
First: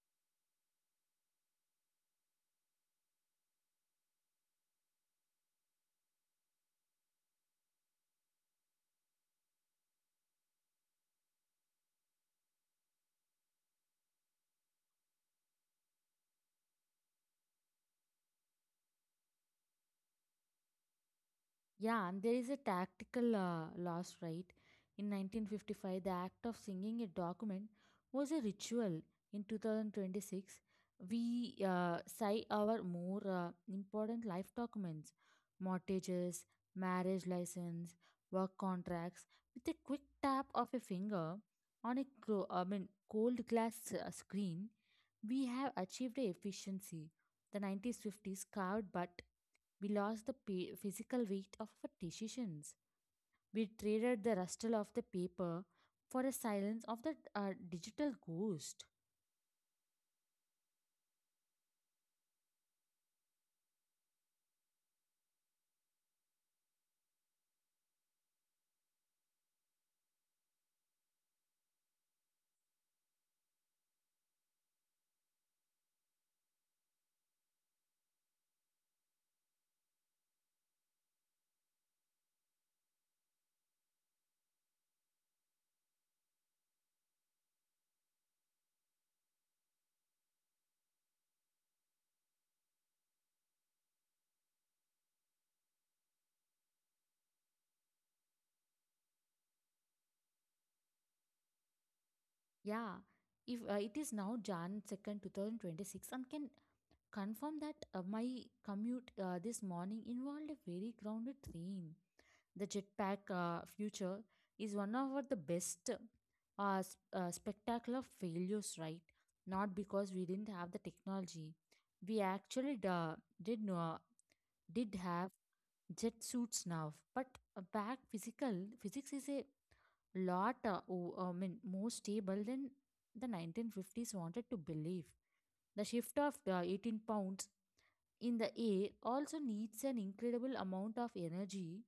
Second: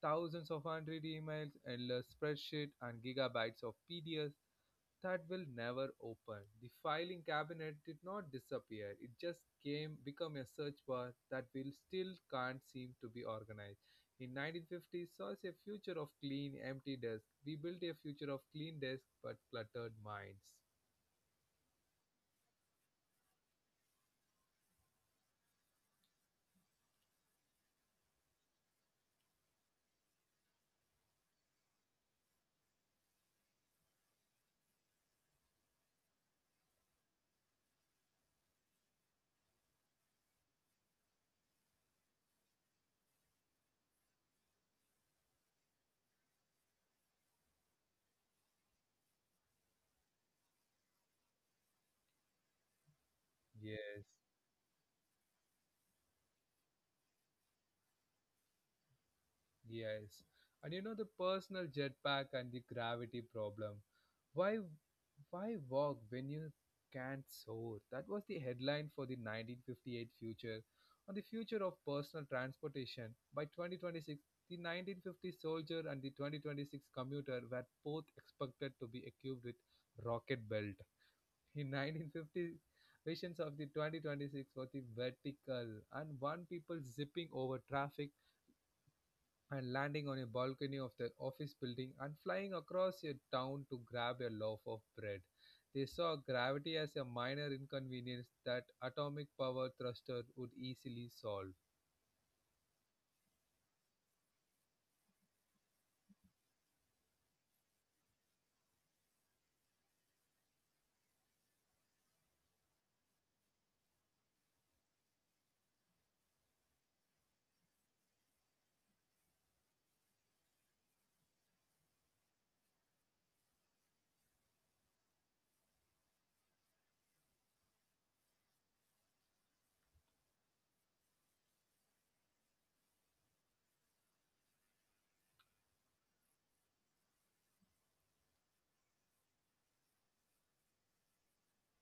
[SPEAKER 1] Thousands of hundred emails, endless spreadsheet, and gigabytes of PDFs that will never open. The filing cabinet did not disappear. It just came become a search bar that will still can't seem to be organized. In 1950s saw us a future of clean empty desk. We built a future of clean desk but cluttered minds.
[SPEAKER 2] Yeah, and there is a tactical loss, right? In 1955, the act of singing a document was a ritual. In 2026, we sign our more important life documents, mortgages, marriage license, work contracts, with a quick tap of a finger on a cold glass screen. We have achieved a efficiency. The 1950s carved, but we lost the physical weight of our decisions. We
[SPEAKER 1] Yes.
[SPEAKER 2] traded the rustle of the paper for the silence of the digital ghost.
[SPEAKER 1] Yes. And you know the personal jetpack and the gravity problem. Why why walk when you can't soar? That was the headline for the 1958 future on the future of personal transportation. By 2026, the 1950 soldier and the 2026 commuter were both expected to be equipped with rocket belt. In 1950 visions of the 2026 was the vertical and one people zipping over traffic and landing on a balcony of their office building and flying across a town to grab a loaf of bread. They saw gravity as a minor inconvenience that atomic power thruster would easily solve.
[SPEAKER 2] Yeah, if it is now Jan. 2nd, 2026, and can confirm that my commute this morning involved a very grounded train. The jetpack future is one of the best spectacular failures, right? Not because we didn't have the technology. We actually did know did have jet suits now, but back physical physics is a lot, I mean, more stable than the 1950s wanted to believe. The shift of the 18 pounds in the air also needs an incredible amount of energy,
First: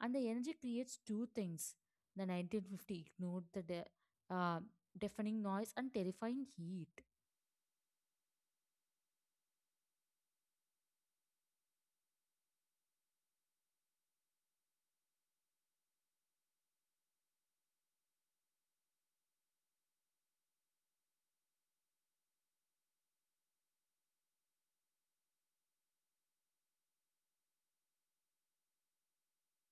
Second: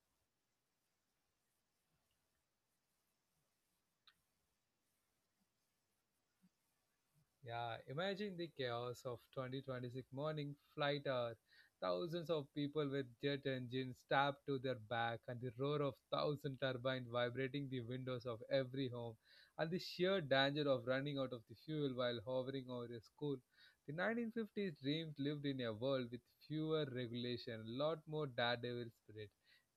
[SPEAKER 2] and the energy creates two things. The 1950 ignored the uh, deafening noise and terrifying heat.
[SPEAKER 1] Yeah, imagine the chaos of 2026 morning flight hour. Thousands of people with jet engines tapped to their back, and the roar of thousand turbines vibrating the windows of every home, and the sheer danger of running out of the fuel while hovering over a school. The 1950s dreams lived in a world with fewer regulation, a lot more daredevil spirit.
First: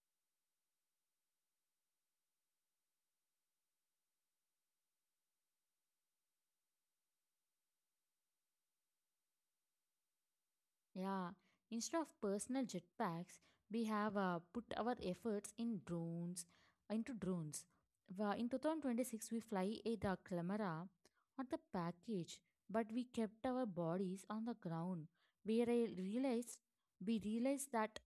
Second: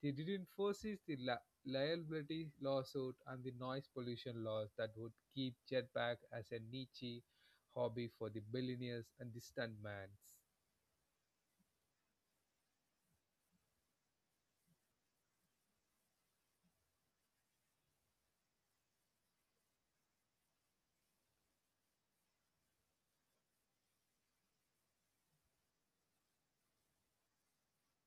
[SPEAKER 1] They didn't foresee the liability lawsuit and the noise pollution laws that would keep jetpack as a niche hobby for the billionaires and the stuntmans.
[SPEAKER 2] Yeah, instead of personal jetpacks, we have put our efforts into drones. In 2026, we fly a the camera on the package, but we kept our bodies on the ground. Realized we realized that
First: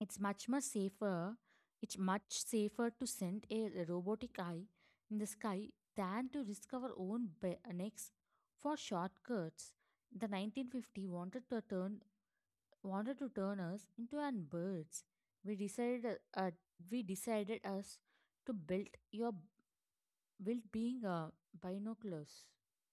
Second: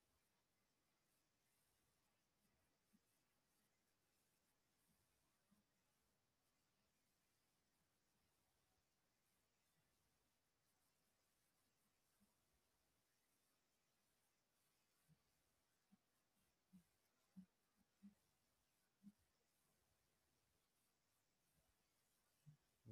[SPEAKER 2] it's much more safer. It's much safer to send a robotic eye in the sky than to risk our own necks for shortcuts. The 1950 wanted to turn us into an birds. We decided uh, we decided us to build your build being binoculars.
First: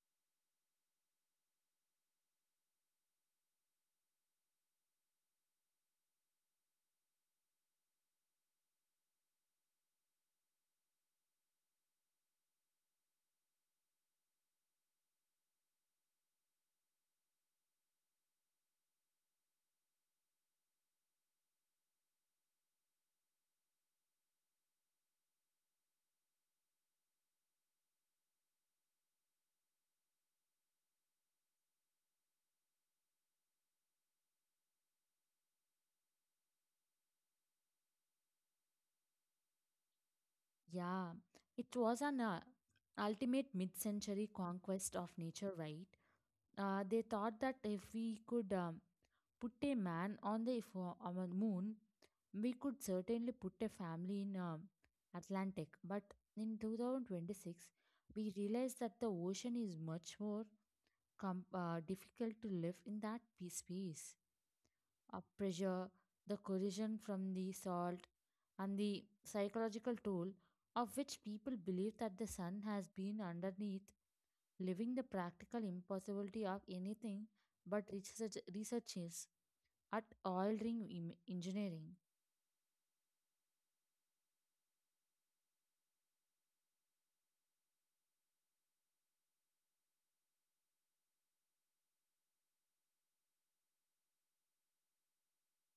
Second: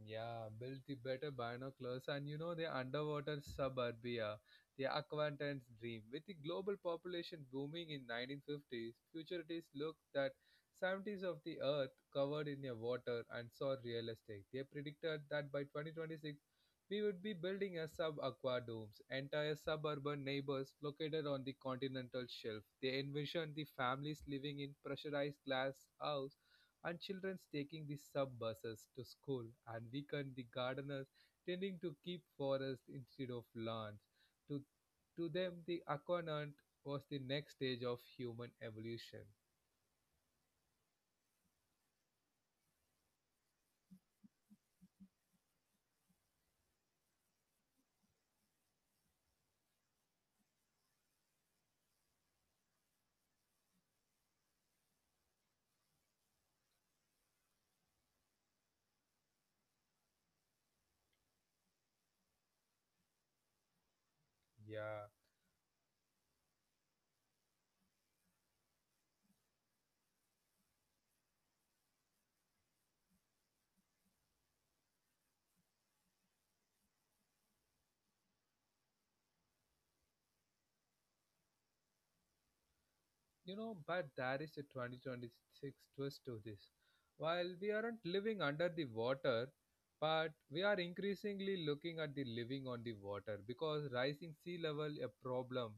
[SPEAKER 1] Yeah, build the better binoculars and you know the underwater suburbia, the aquatant's dream. With the global population booming in 1950s, futurists looked that 70s of the earth covered in a water and saw real estate. They predicted that by 2026, we would be building a sub-aqua domes, entire suburban neighbors located on the continental shelf. They envisioned the families living in pressurized glass house and children taking the sub buses to school, and weekend the gardeners tending to keep forests instead of lawns. To, to them, the aquanant was the next stage of human evolution.
[SPEAKER 2] Yeah, it was an ultimate mid-century conquest of nature, right? They thought that if we could put a man on the if, on the moon, we could certainly put a family in Atlantic. But in 2026, we realized that the ocean is much more difficult to live in that space.
[SPEAKER 1] Yeah.
[SPEAKER 2] Pressure, the corrosion from the salt, and the psychological toll of which people believe that the sun has been underneath, living the practical impossibility of anything but researches at oil ring engineering.
[SPEAKER 1] You know, but there is a 2026 twist to this. While we aren't living under the water, but we are increasingly looking at the living on the water because rising sea level a problem.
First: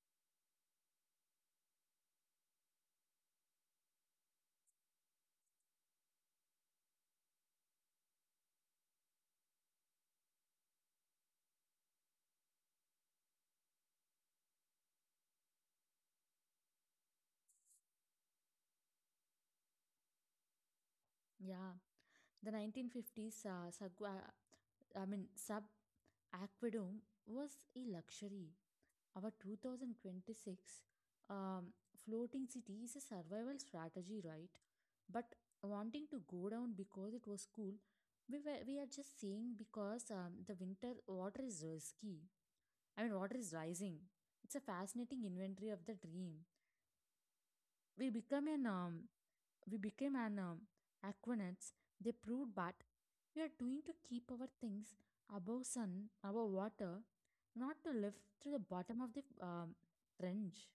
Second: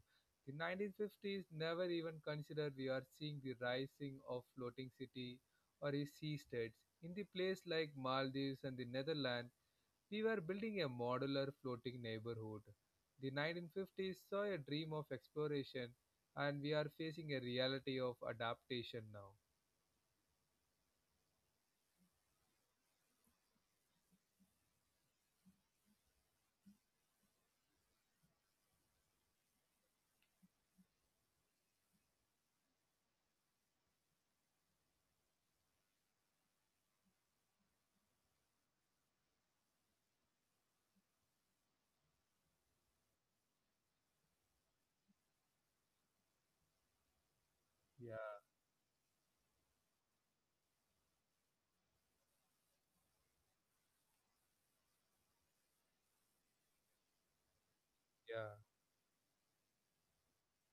[SPEAKER 1] The 1950s never even considered we are seeing the rising of floating city or a sea states. In the place like Maldives and the Netherlands, we were building a modular floating neighborhood. The 1950s saw a dream of exploration, and we are facing a reality of adaptation now.
[SPEAKER 2] Yeah, the 1950s sub, I mean sub aqueduct was a luxury. Our 2026 um, floating city is a survival strategy, right? But wanting to go down because it was cool, we are just saying because the winter water is risky. I mean, water is rising. It's a fascinating inventory of the dream. We
[SPEAKER 1] Yeah,
[SPEAKER 2] become an um, we became an aquanauts. They proved that we are doing to keep our things above sun, above water, not to live to
[SPEAKER 1] yeah.
[SPEAKER 2] the bottom of the trench.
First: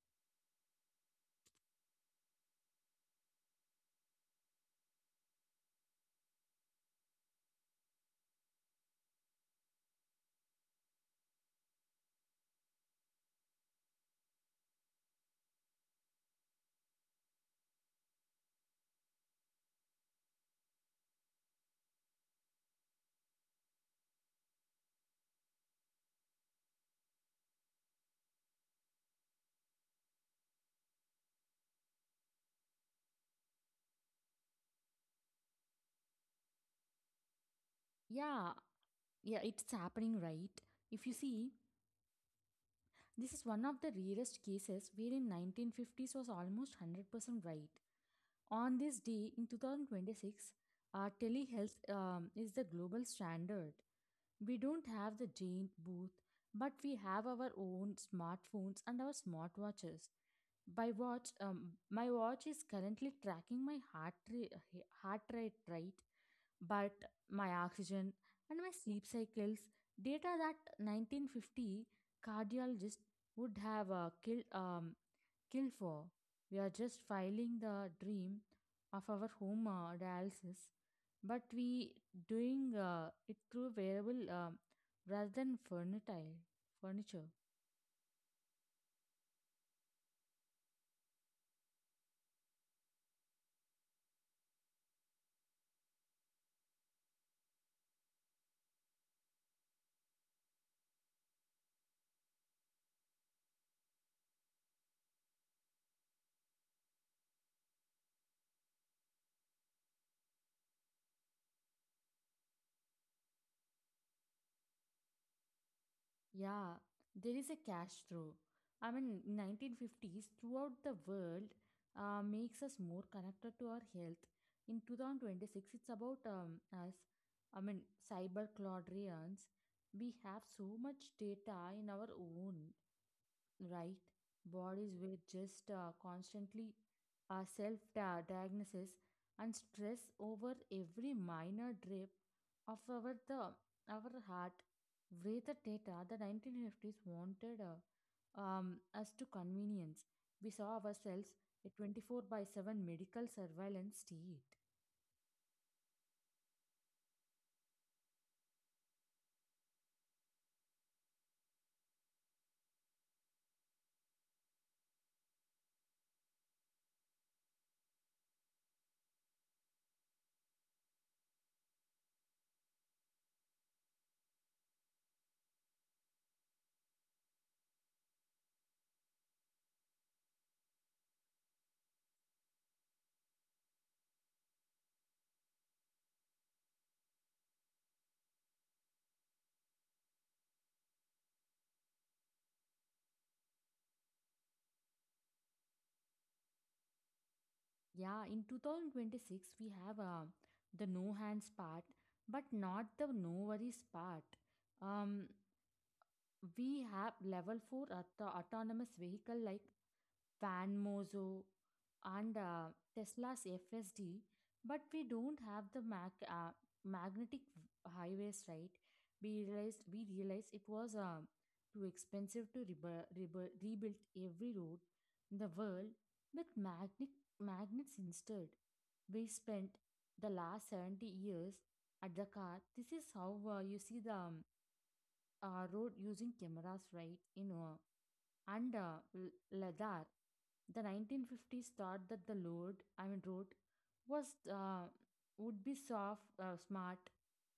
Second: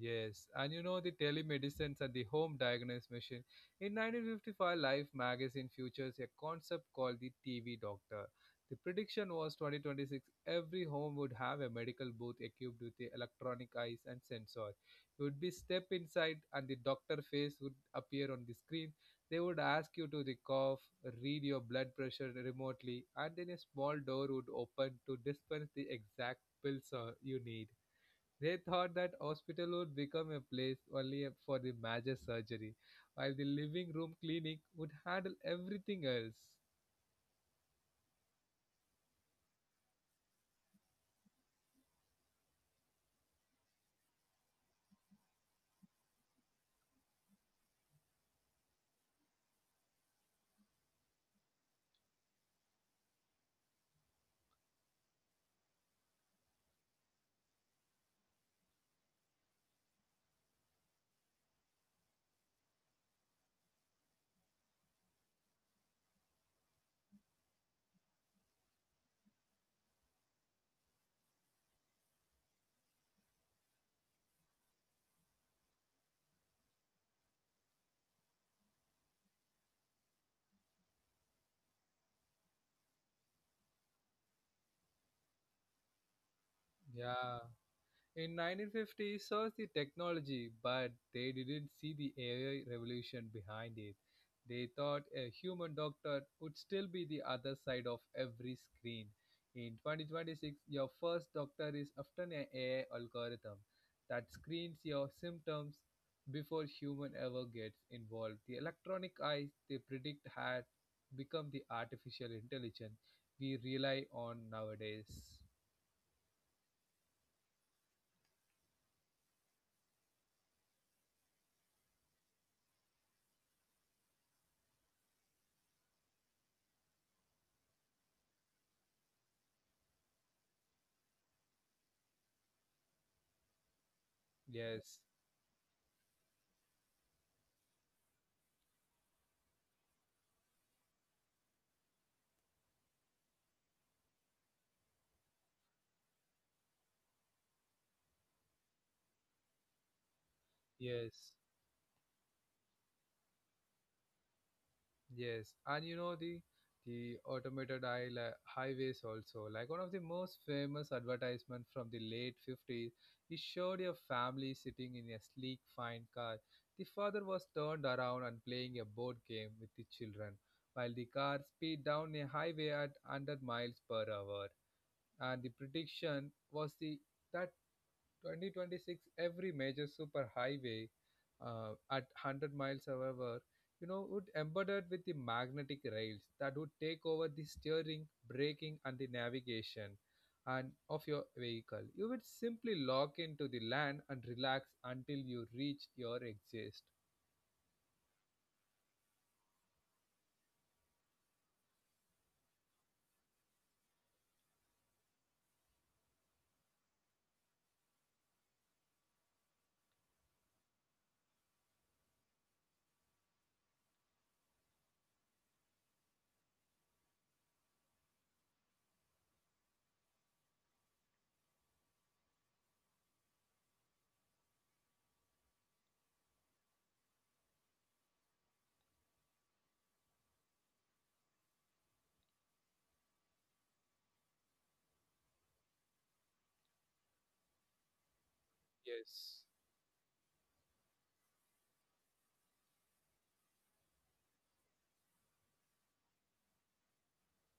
[SPEAKER 1] Yes, and you know the telemedicines and the home diagnosis machine. In 1955, Life magazine features a concept called the TV doctor. The prediction was 2026 every home would have a medical booth equipped with the electronic eyes and sensors. You would be step inside and the doctor face would appear on the screen. They would ask you to the cough, read your blood pressure remotely, and then a small door would open to dispense the exact pills you need. They thought that hospital would become a place only for the major surgery, while the living room clinic would handle everything else.
[SPEAKER 2] Yeah. Yeah, it's happening, right? If you see, this is one of the rarest cases where in 1950s was almost 100% right. On this day in 2026, telehealth is the global standard. We don't have the giant booth, but we have our own smartphones and our smartwatches. By watch, my watch is currently tracking my heart rate, right? But my oxygen and my sleep cycles, data that 1950 cardiologist would have killed for. We are just filing the dream of our home dialysis, but we doing it through wearable rather than furniture.
[SPEAKER 1] Yeah. In 1950, saw the technology, but they didn't see the AI revolution behind it. They thought a human doctor would still be the other side of every screen. In 2026, your first doctor is often an AI algorithm that screens your symptoms before human ever gets involved. The electronic eyes they predict had become the artificial intelligence we rely on nowadays.
[SPEAKER 2] Yeah, there is a cash through. I mean, 1950s throughout the world makes us more connected to our health. In 2026, it's about us. I mean, cyber clodrians. We have so much data in our own, right, bodies,
[SPEAKER 1] Yes,
[SPEAKER 2] with just constantly self diagnosis and stress over every minor drip of our the our heart with the data the 1950s wanted, us to convenience. We saw
[SPEAKER 1] yes.
[SPEAKER 2] ourselves a 24 by 7 medical surveillance state.
[SPEAKER 1] Yes, and you know the automated highways also. Like one of the most famous advertisement from the late 50s, it showed a family sitting in a sleek, fine car. The father was turned around and playing a board game with the children, while the car speed down a highway at 100 miles per hour. And the prediction was the that 2026, every major superhighway at 100 miles an hour, you know, would embedded with the magnetic rails that would take over the steering, braking, and the navigation and of your vehicle. You would simply lock into the land and relax until you reach your exit.
[SPEAKER 2] Yeah, in 2026 we have the no hands part but not the no worries part. Um. We have level 4 autonomous vehicle like Vanmozo and Tesla's FSD, but we don't have the magnetic highways, right? We realized it was too expensive to rebuild every road in the world with magnets instead. We spent the last 70 years at the car. This is how you see the road using cameras, right? You know, and L-
[SPEAKER 1] Yes.
[SPEAKER 2] Ladakh, the 1950s thought that the road was would be smart.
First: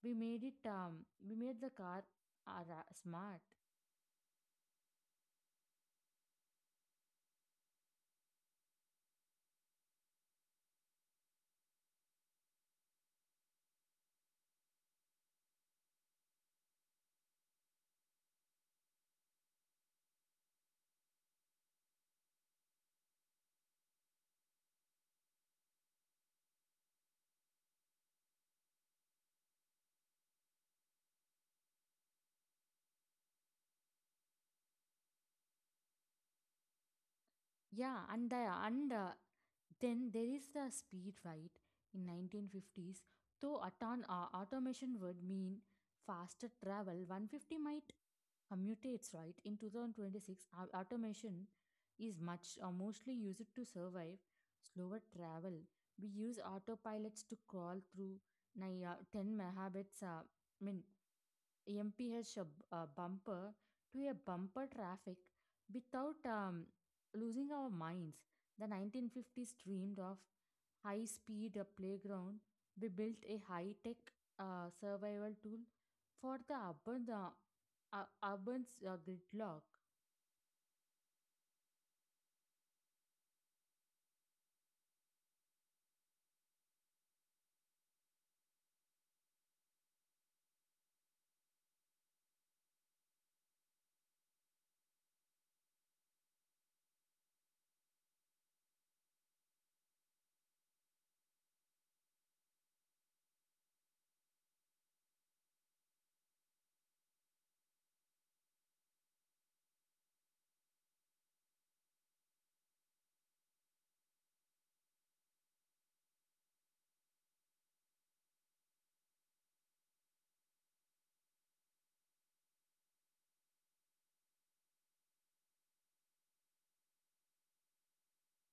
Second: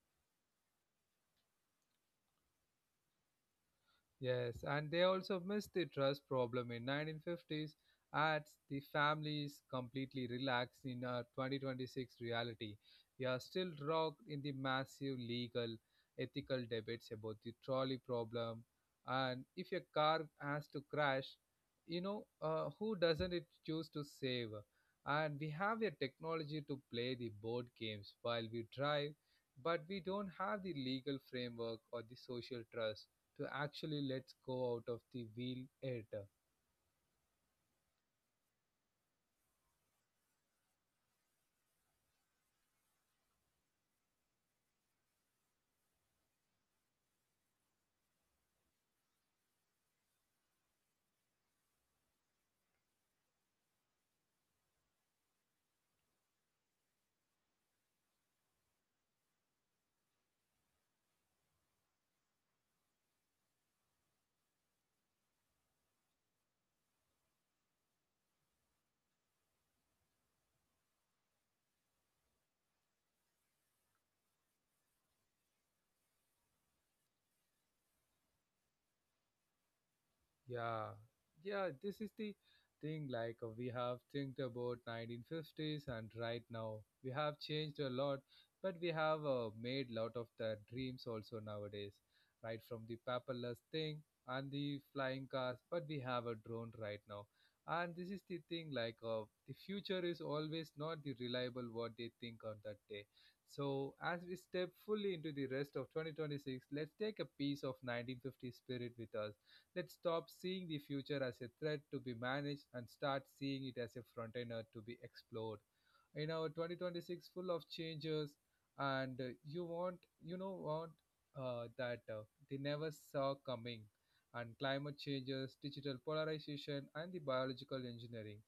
[SPEAKER 2] We made it. We made the car smart.
[SPEAKER 1] Yes, and they also missed the trust problem in 1950s as the families completely relaxed in a 2026 reality. We are still rocked in the massive legal, ethical debates about the trolley problem. And if a car has to crash, you know, who doesn't it choose to save? And we have a technology to play the board games while we drive, but we don't have the legal framework or the social trust to actually let's go out of the wheel it.
[SPEAKER 2] Yeah, and then there is the speed, right? In 1950s, though automation would mean faster travel, 150 might mutates, right? In 2026, automation is much mostly used to survive slower travel. We use autopilots to crawl through 10 megabytes, I mean MPH, a bumper to a bumper traffic without losing our minds. The 1950s dreamed of high speed playground. We built a high tech survival tool for the urban, gridlock.
[SPEAKER 1] Yeah, yeah, this is the thing. Like, we have think about 1950s, and right now we have changed a lot, but we have made lot of the dreams also nowadays, right? From the paperless thing and the flying cars, but we have a drone right now. And this is the thing, like, the future is always not the reliable what they think on that day. So, as we step fully into the rest of 2026, let's take a piece of 1950 spirit with us. Let's stop seeing the future as a threat to be managed and start seeing it as a frontier to be explored. In our 2026 full of changes and you want you know want that they never saw coming and climate changes, digital polarization and the biological engineering.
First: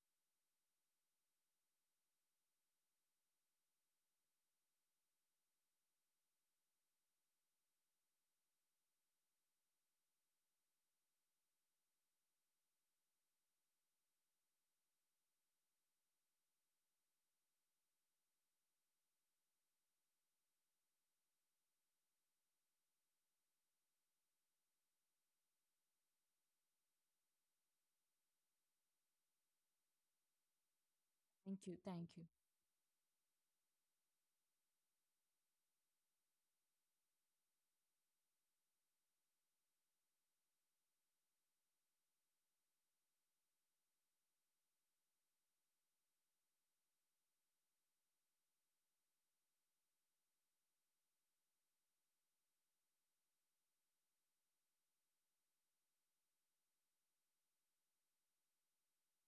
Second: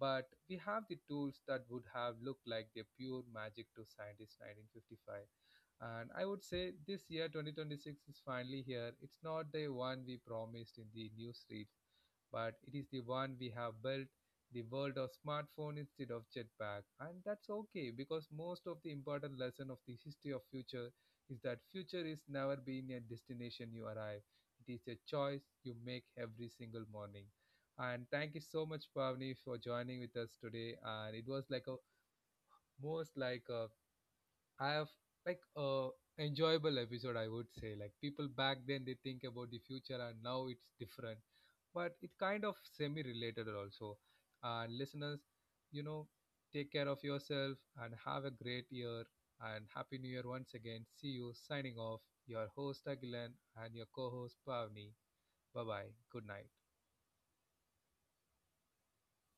[SPEAKER 1] But we have the tools that would have looked like the pure magic to scientists 1955. And I would say this year 2026 is finally here. It's not the one we promised in the news reads, but it is the one we have built the world of smartphone instead of jetpack. And that's okay because most of the important lesson of the history of future is that future is never been a destination you arrive. It is a choice you make every single morning. And thank you so much, Pavni, for joining with us today. And it was
[SPEAKER 2] Thank
[SPEAKER 1] like a
[SPEAKER 2] you. Thank you.
[SPEAKER 1] most like a I have like a enjoyable episode. I would say like people back then they think about the future and now it's different, but it kind of semi related also. And listeners, you know, take care of yourself and have a great year and happy new year once again. See you signing off. Your host Agilan and your co-host Pavni. Bye bye. Good night.